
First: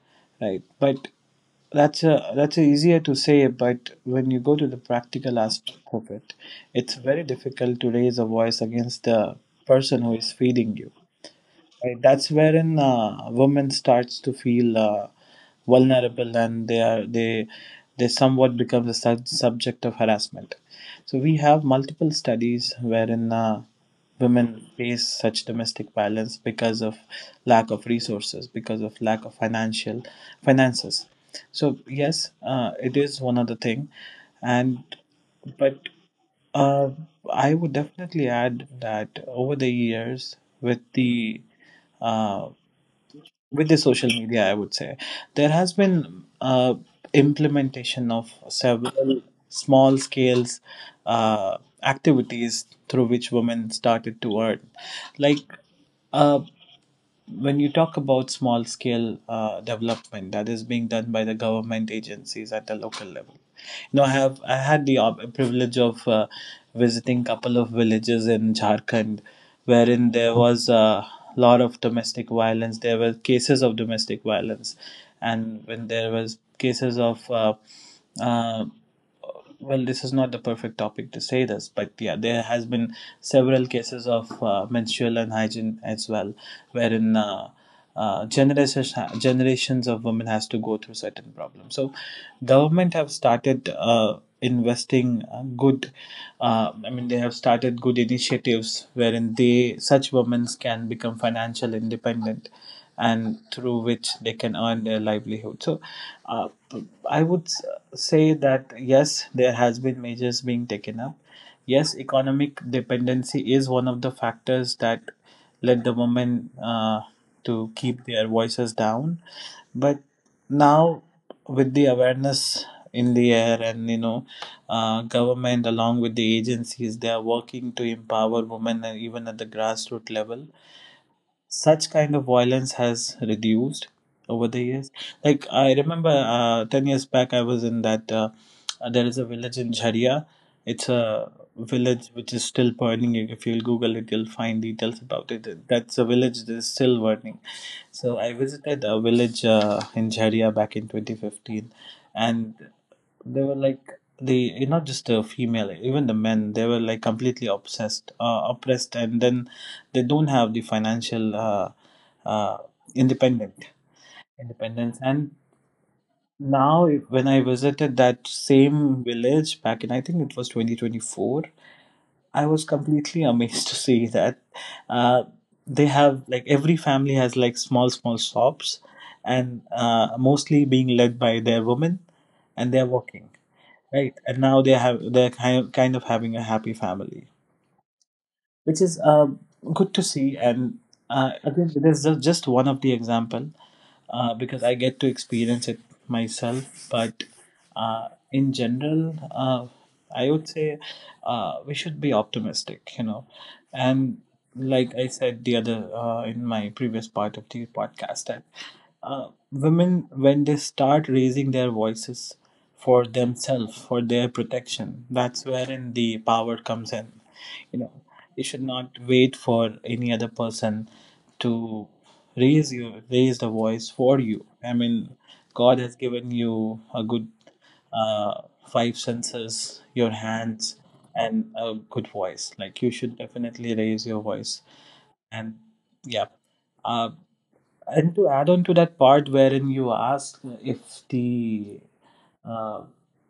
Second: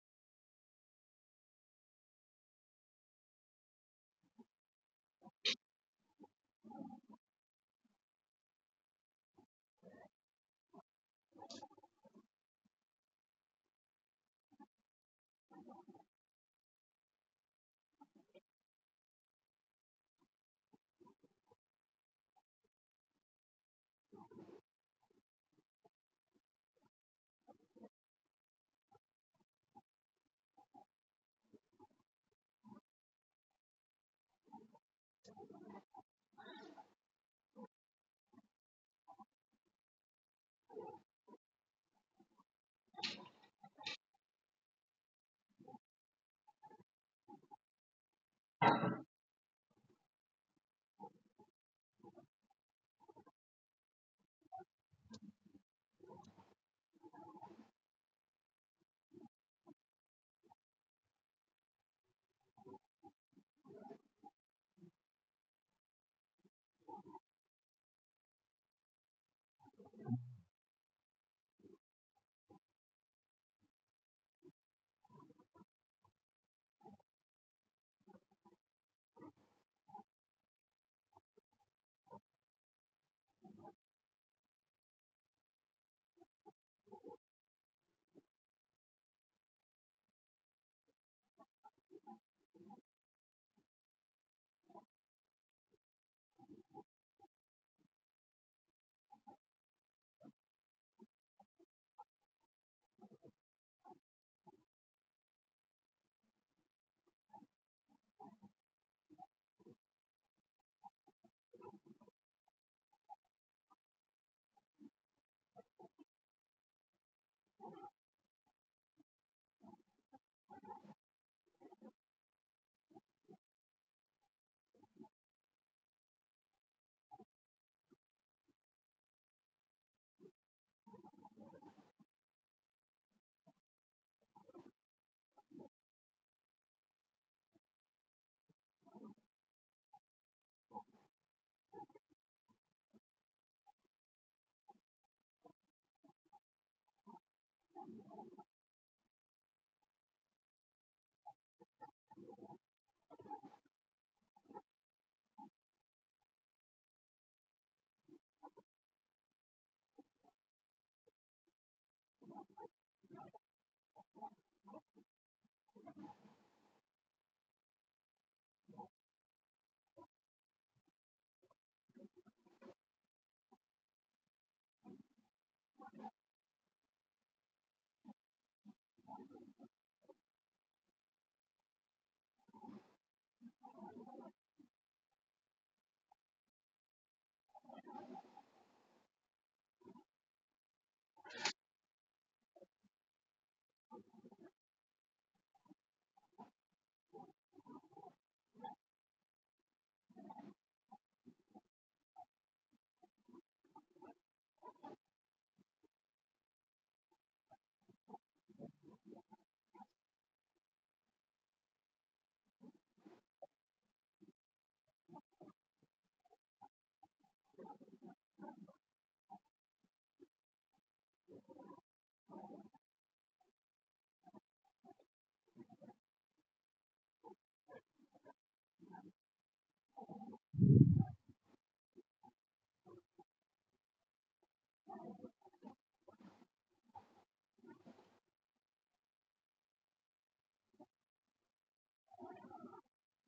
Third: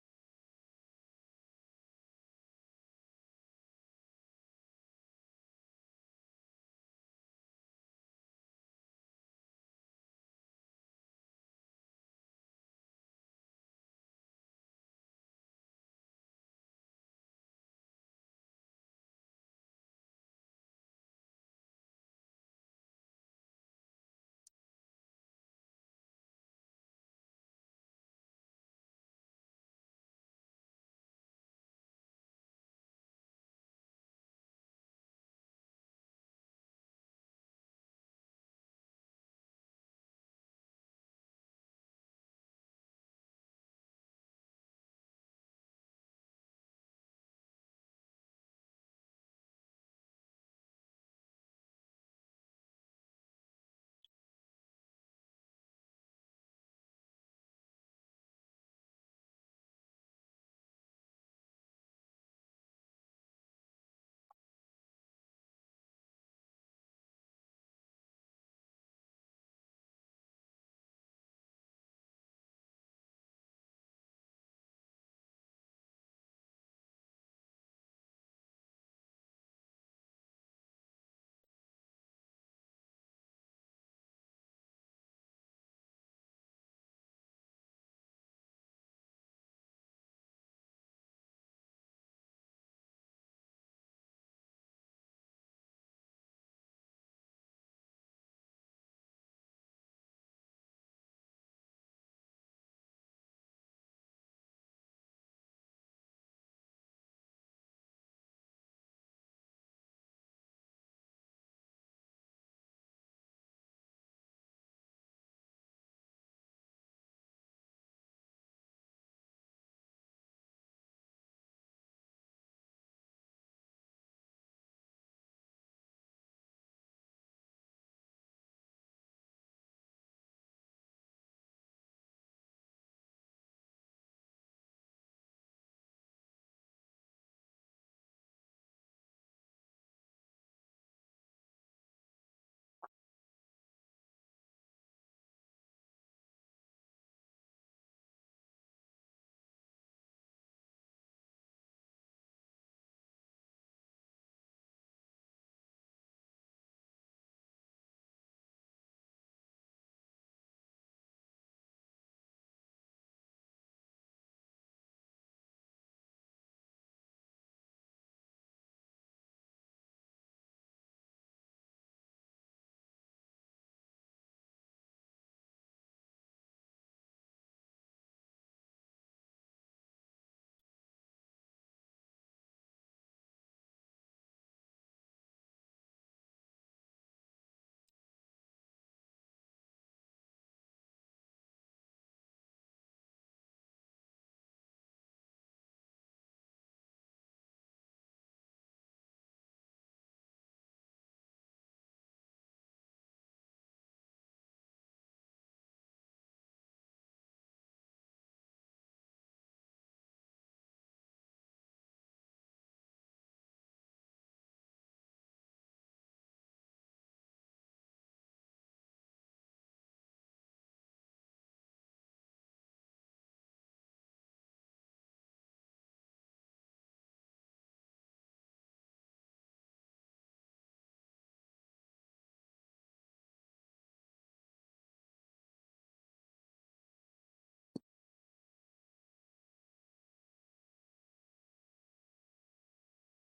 C: right? But that's a easier to say, but when you go to the practical aspect of it, it's very difficult to raise a voice against the person who is feeding you. Right, that's wherein women starts to feel vulnerable and they somewhat become the subject of harassment. So we have multiple studies wherein women face such domestic violence because of lack of resources, because of lack of financial finances. So yes, it is one of the thing, and but. Uh, I would definitely add that over the years, uh, with the social media, I would say there has been implementation of several small scales activities through which women started to earn, like uh when you talk about small scale development that is being done by the government agencies at the local level. You know, I had the privilege of visiting couple of villages in Jharkhand, wherein there was a lot of domestic violence, there were cases of domestic violence. And when there was cases of uh, well, this is not the perfect topic to say this, but yeah, there has been several cases of menstrual unhygiene as well, wherein uh, generations generations of women has to go through certain problems. So government have started investing good they have started good initiatives wherein they such women can become financial independent and through which they can earn their livelihood. So, uh, I would say that yes, there has been measures being taken up. Yes, economic dependency is one of the factors that led the women to keep their voices down. But now, with the awareness in the air, and you know, government along with the agencies, they are working to empower women, and even at the grassroots level such kind of violence has reduced over the years. Like I remember 10 years back, I was in that. There is a village in Jharia. It's a village which is still burning. If you'll Google it, you'll find details about it. That's a village that is still burning. So I visited a village in Jharia back in 2015, and they were like the not just the female, even the men. They were like completely obsessed, oppressed, and then they don't have the financial uh, independent independence. And now when I visited that same village back in, I think it was 2024, I was completely amazed [laughs] to see that uh, they have like every family has like small small shops, and mostly being led by their women, and they're working, right? And now they have they're kind of having a happy family, which is good to see. And again, it is just one of the example because I get to experience it myself. But in general, I would say we should be optimistic, you know. And like I said the other in my previous part of the podcast, that women when they start raising their voices for themselves, for their protection, that's wherein the power comes in, you know. You should not wait for any other person to raise the voice for you. I mean, God has given you a good uh, five senses, your hands, and a good voice. Like you should definitely raise your voice. And yeah, uh, and to add on to that part wherein you ask if the uh,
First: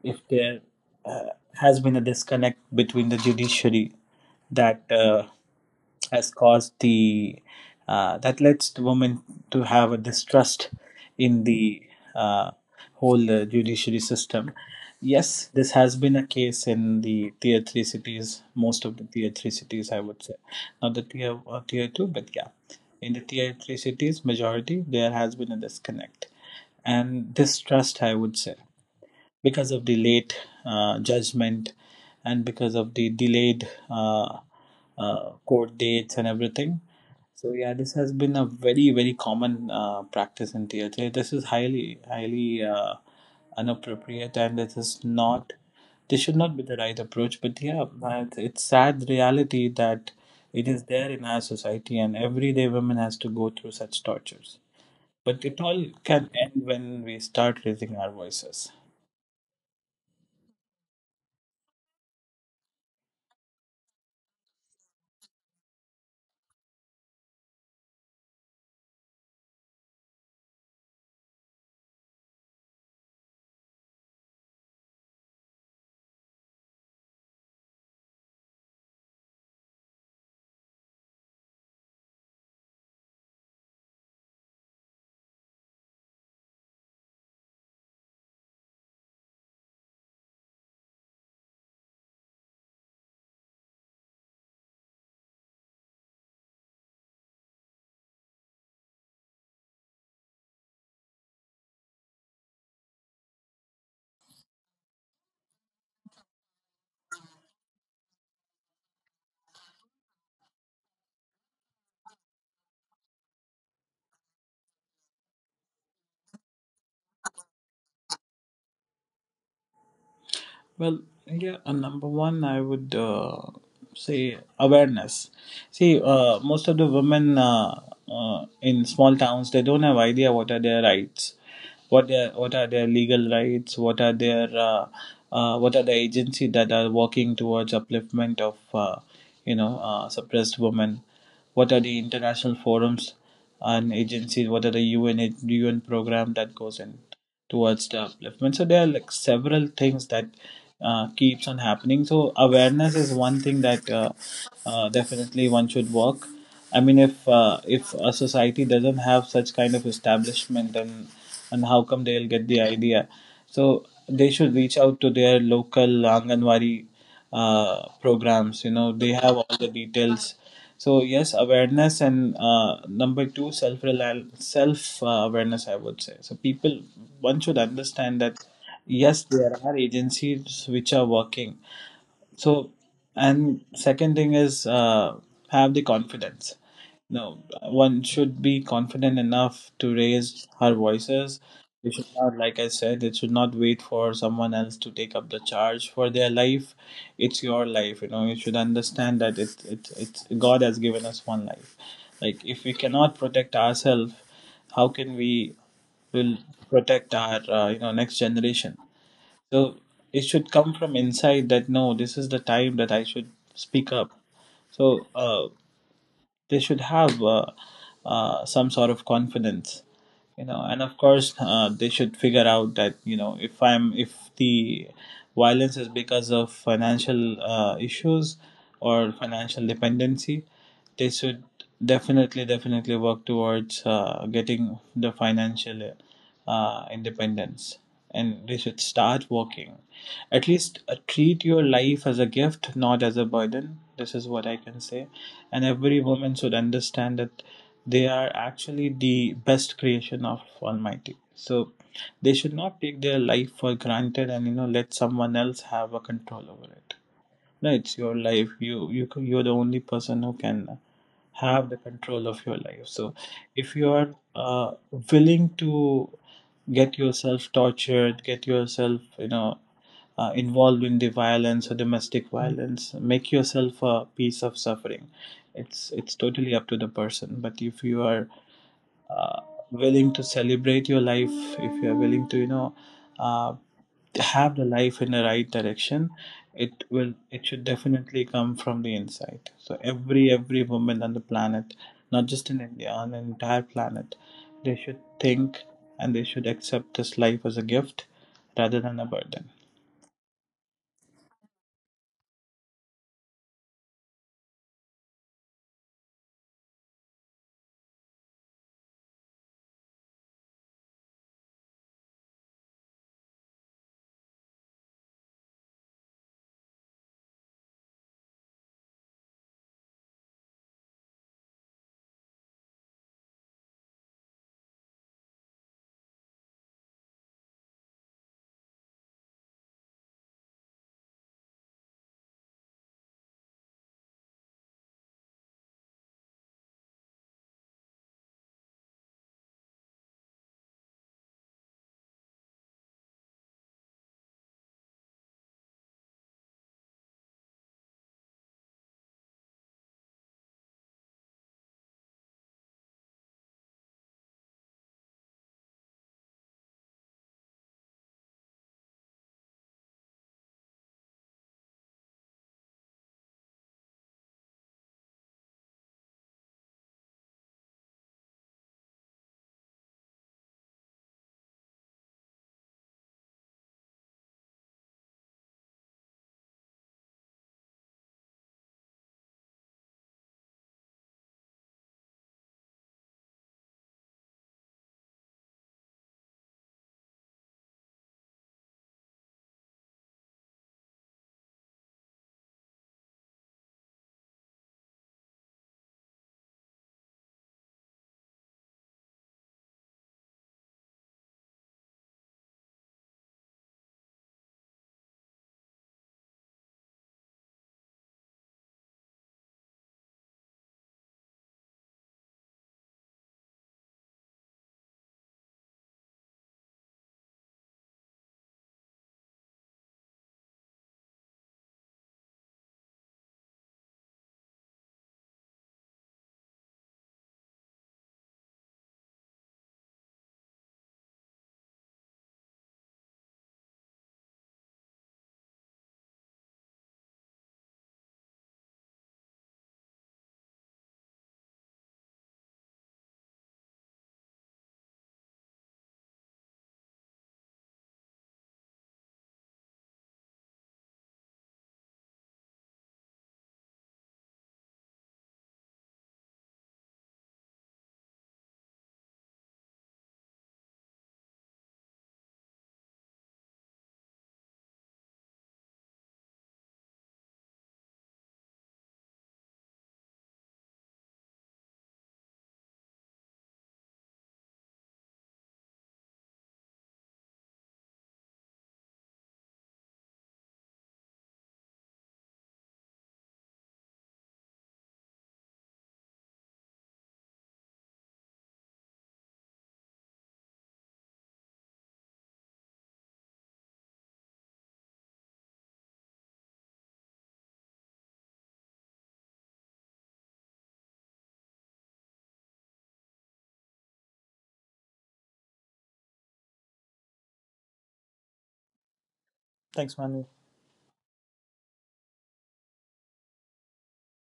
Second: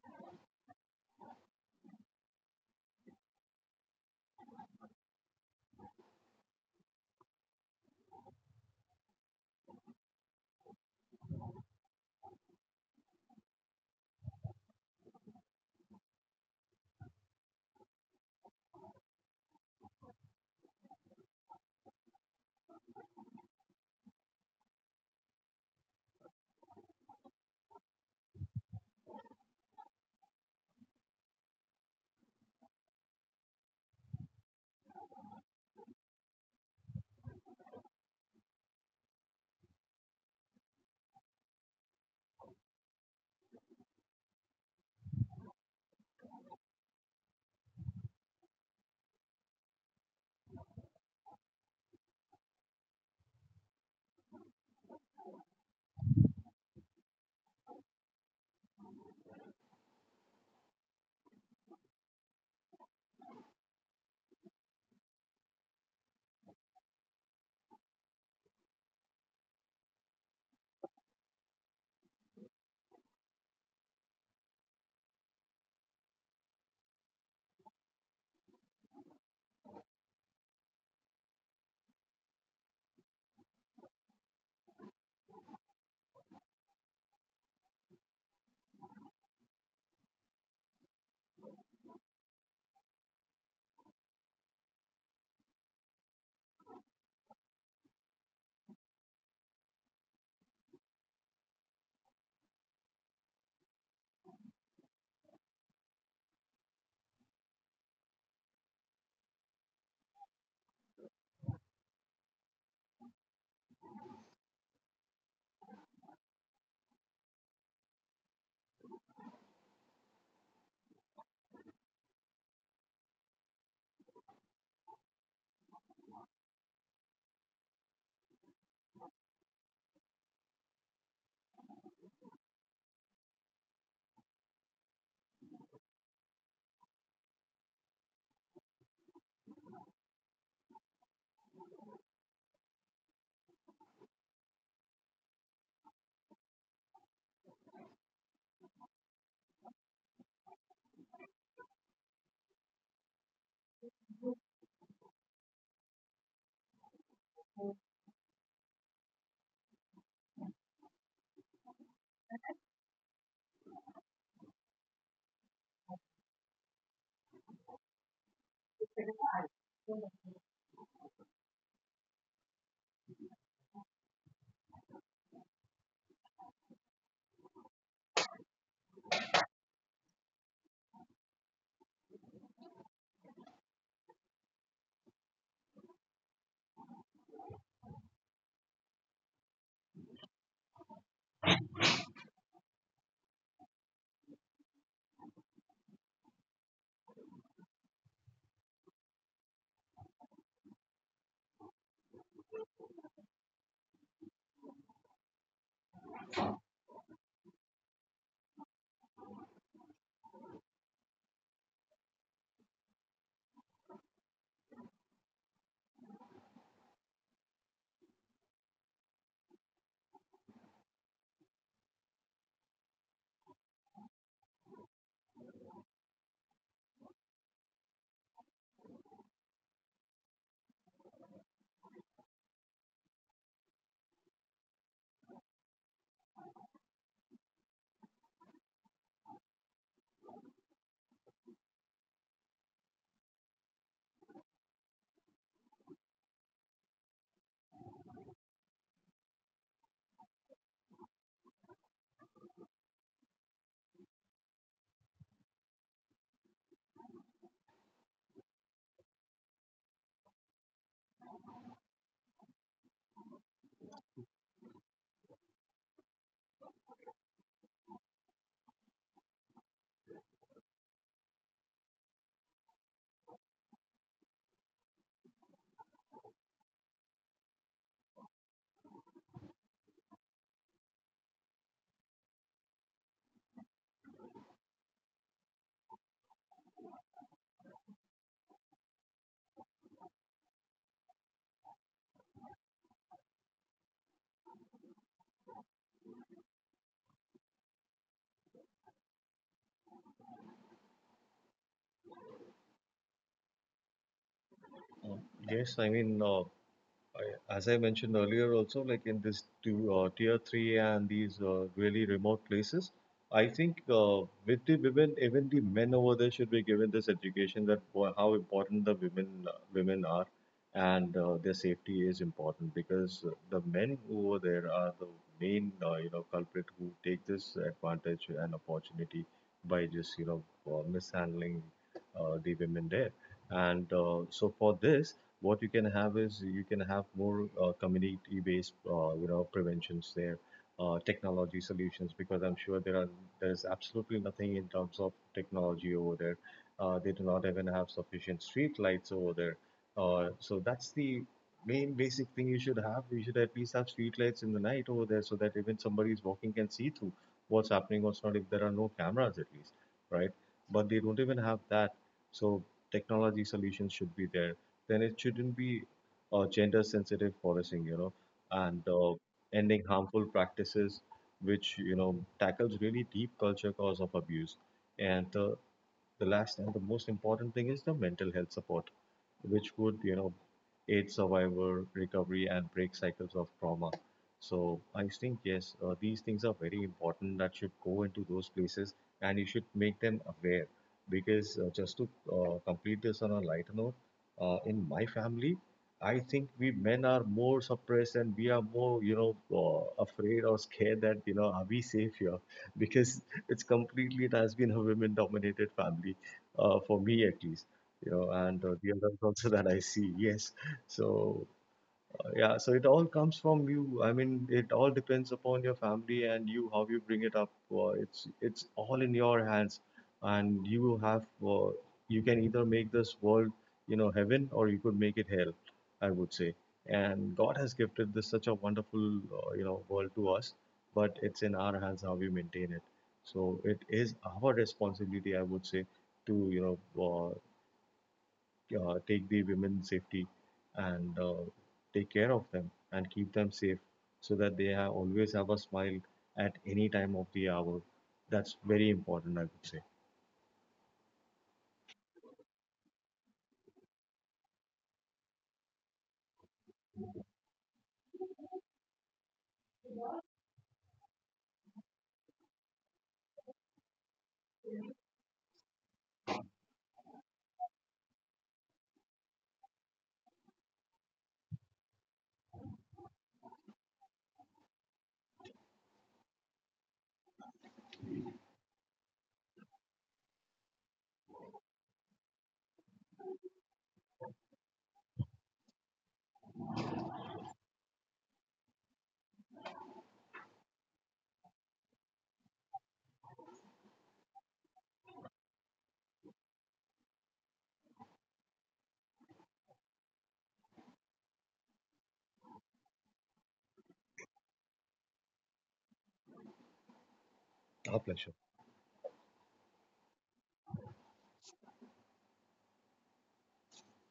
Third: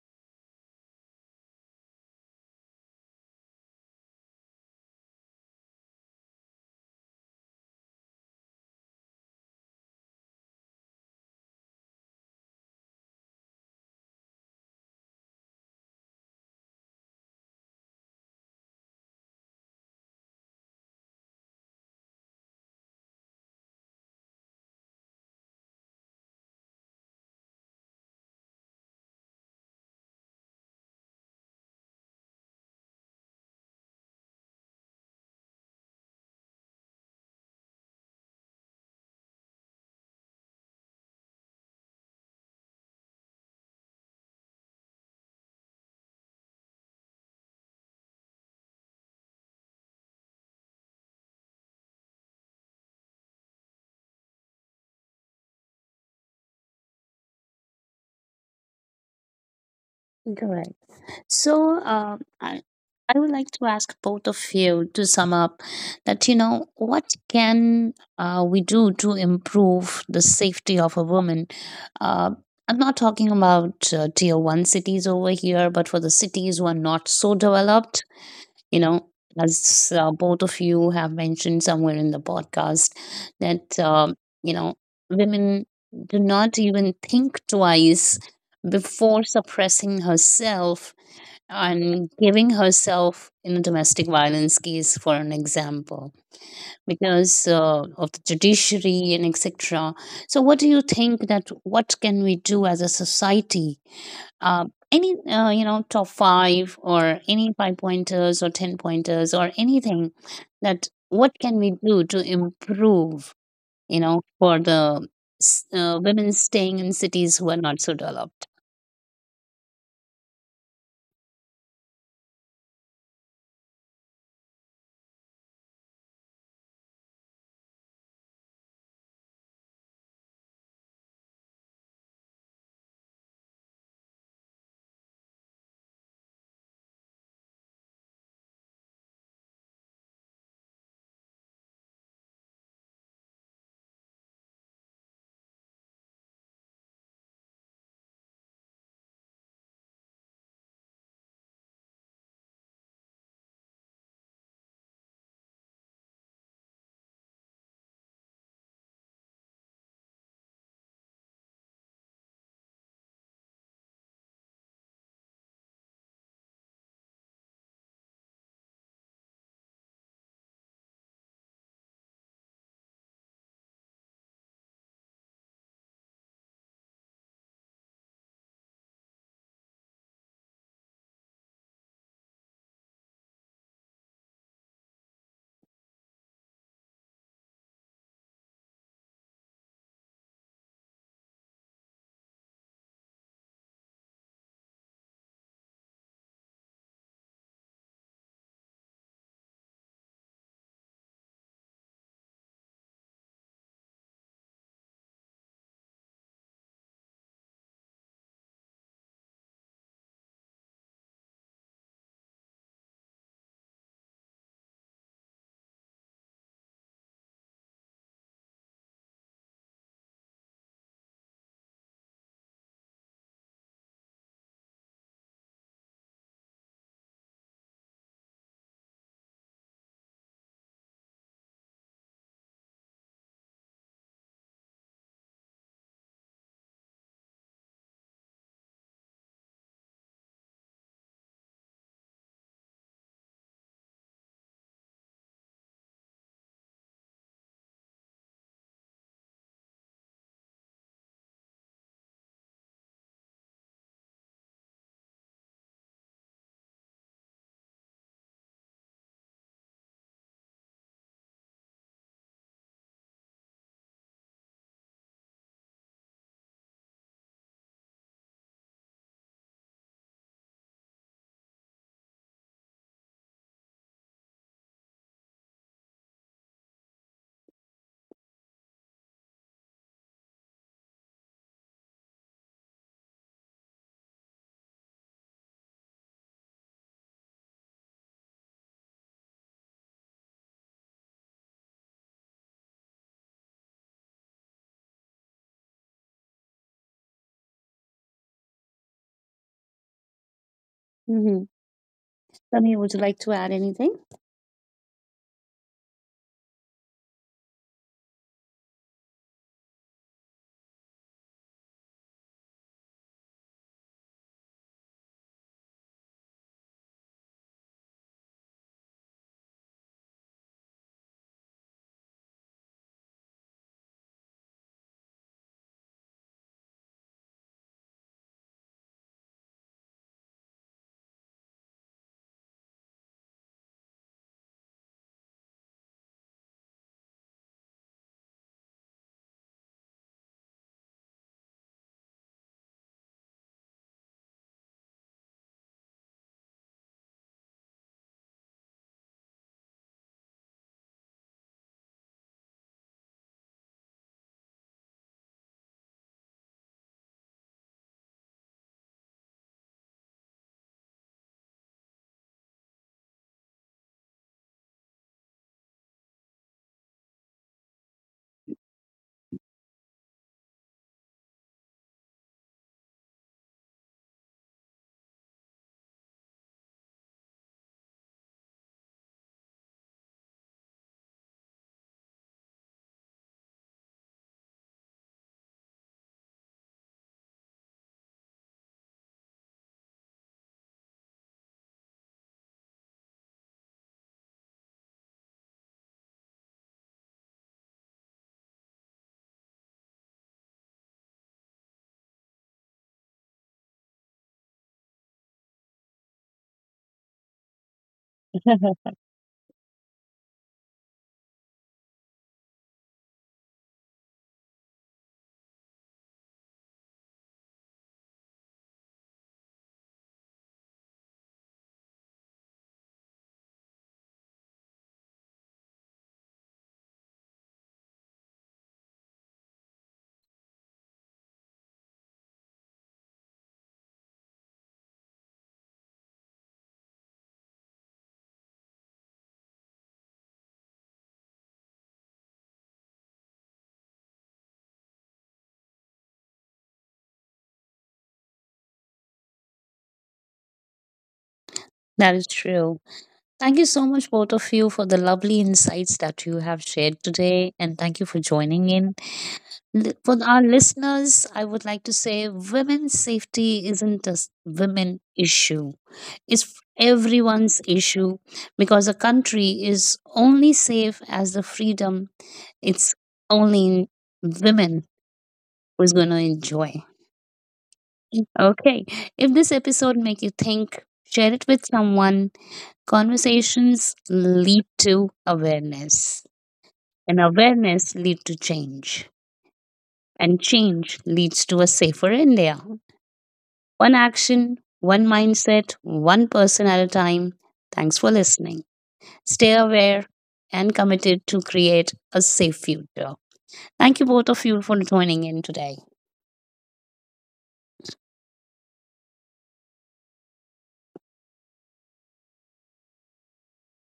C: if there uh, has been a disconnect between the judiciary that has caused the that leads the women to have a distrust in the uh, whole judiciary system. Yes, this has been a case in the tier three cities, most of the tier three cities, I would say, not the tier two, but yeah, in the tier three cities, majority there has been a disconnect and distrust, I would say, because of the late judgment and because of the delayed court dates and everything. So yeah, this has been a very common practice in TLJ. This is highly inappropriate, and this is not. This should not be the right approach. But yeah, but it's sad reality that it is there in our society, and everyday women has to go through such tortures. But it all can end when we start raising our voices.
A: Correct. So, I would like to ask both of you to sum up that, you know, what can we do to improve the safety of a woman? Uh, I'm not talking about tier one cities over here, but for the cities who are not so developed, you know, as both of you have mentioned somewhere in the podcast that you know, women do not even think twice before suppressing herself and giving herself in a domestic violence case for an example because of the judiciary and etc. So what do you think that what can we do as a society, uh, any you know, top five or any five pointers or ten pointers or anything, that what can we do to improve, you know, for the women staying in cities who are not so developed?
C: Well, yeah, number one, I would say awareness. See, most of the women in small towns, they don't have idea what are their rights, what are their legal rights, what are their what are the agency that are working towards upliftment of you know, suppressed women, what are the international forums and agencies, what are the UN program that goes in towards development. So there are like several things that keeps on happening. So awareness is one thing that definitely one should work. I mean, if a society doesn't have such kind of establishment, then and how come they'll get the idea? So they should reach out to their local anganwari programs, you know, they have all the details. So yes, awareness, and number two, self awareness I would say. So people, one should understand that yes, there are agencies which are working. So and second thing is have the confidence. No, one should be confident enough to raise her voices. They should not, like I said, it should not wait for someone else to take up the charge for their life. It's your life, you know, you should understand that it's god has given us one life. Like, if we cannot protect ourselves, how can we will protect our you know, next generation. So it should come from inside that no, this is the time that I should speak up. So they should have some sort of confidence, you know. And of course, they should figure out that you know, if I'm if the violence is because of financial issues or financial dependency, they should definitely work towards getting the financial independence, and they should start working. At least treat your life as a gift, not as a burden. This is what I can say. And every woman should understand that they are actually the best creation of almighty. So they should not take their life for granted and, you know, let someone else have a control over it. No, it's your life. You you're the only person who can have the control of your life. So if you are uh, willing to get yourself tortured, get yourself, you know, involved in the violence or domestic violence, make yourself a piece of suffering. It's totally up to the person. But if you are uh, willing to celebrate your life, if you are willing to, you know, Uh, have the life in the right direction, it should definitely come from the inside. So every woman on the planet, not just in India, on the entire planet, they should think, and they should accept this life as a gift rather than a burden.
A: Mm-hmm. Sunny, would you like to add anything?
B: Uh, Yes, I mean I- As I mentioned earlier, also like in this two, tier three and these really remote places, I think with the women, even the men over there should be given this education, that wha- how important the women are, and their safety is important, because the men over there are the main you know culprit who take this advantage and opportunity, by just you know mishandling the women there, and so for this what you can have is, you can have more community-based you know preventions there, technology solutions, because I'm sure there are there is absolutely nothing in terms of technology over there. They do not even have sufficient street lights over there, so that's the main basic thing you should have. You should at least have street lights in the night over there so that even somebody is walking can see through what's happening, what's not, if there are no cameras at least, right? But they don't even have that. So technology solutions should be there. Then it shouldn't be gender sensitive policing, you know, and ending harmful practices, which, you know, tackles really deep culture cause of abuse. And the last and the most important thing is the mental health support, which would, you know, aid survivor recovery and break cycles of trauma. So I think yes, these things are very important that should go into those places, and you should make them aware. Because just to complete this on a lighter note, in my family, I think we men are more suppressed and we are more, you know, afraid or scared that, you know, are we safe here? [laughs] Because it's completely it has been a women dominated family, for me at least, you know. And the others also [laughs] that I see, yes. So yeah, so it all comes from you. I mean, it all depends upon your family and you, how you bring it up. It's all in your hands, and you have uh, you can either make this world, you know, heaven, or you could make it hell, I would say. And God has gifted this such a wonderful, you know, world to us, but it's in our hands how we maintain it. So it is our responsibility, I would say, to you know, uh, take the women safety and take care of them and keep them safe, so that they have always have a smile at any time of the hour. That's very important, I would say.
A: That is true. Thank you so much both of you for the lovely insights that you have shared today, and thank you for joining in. For our listeners, I would like to say women's safety isn't a women issue. It's everyone's issue because a country is only safe as the freedom it's only women who's going to enjoy. Okay. If this episode make you think, share it with someone. Conversations lead to awareness, and awareness lead to change, and change leads to a safer India. One action, one mindset, one person at a time. Thanks for listening. Stay aware and committed to create a safe future. Thank you both of you for joining in today.
B: Our pleasure.
C: Thanks, man.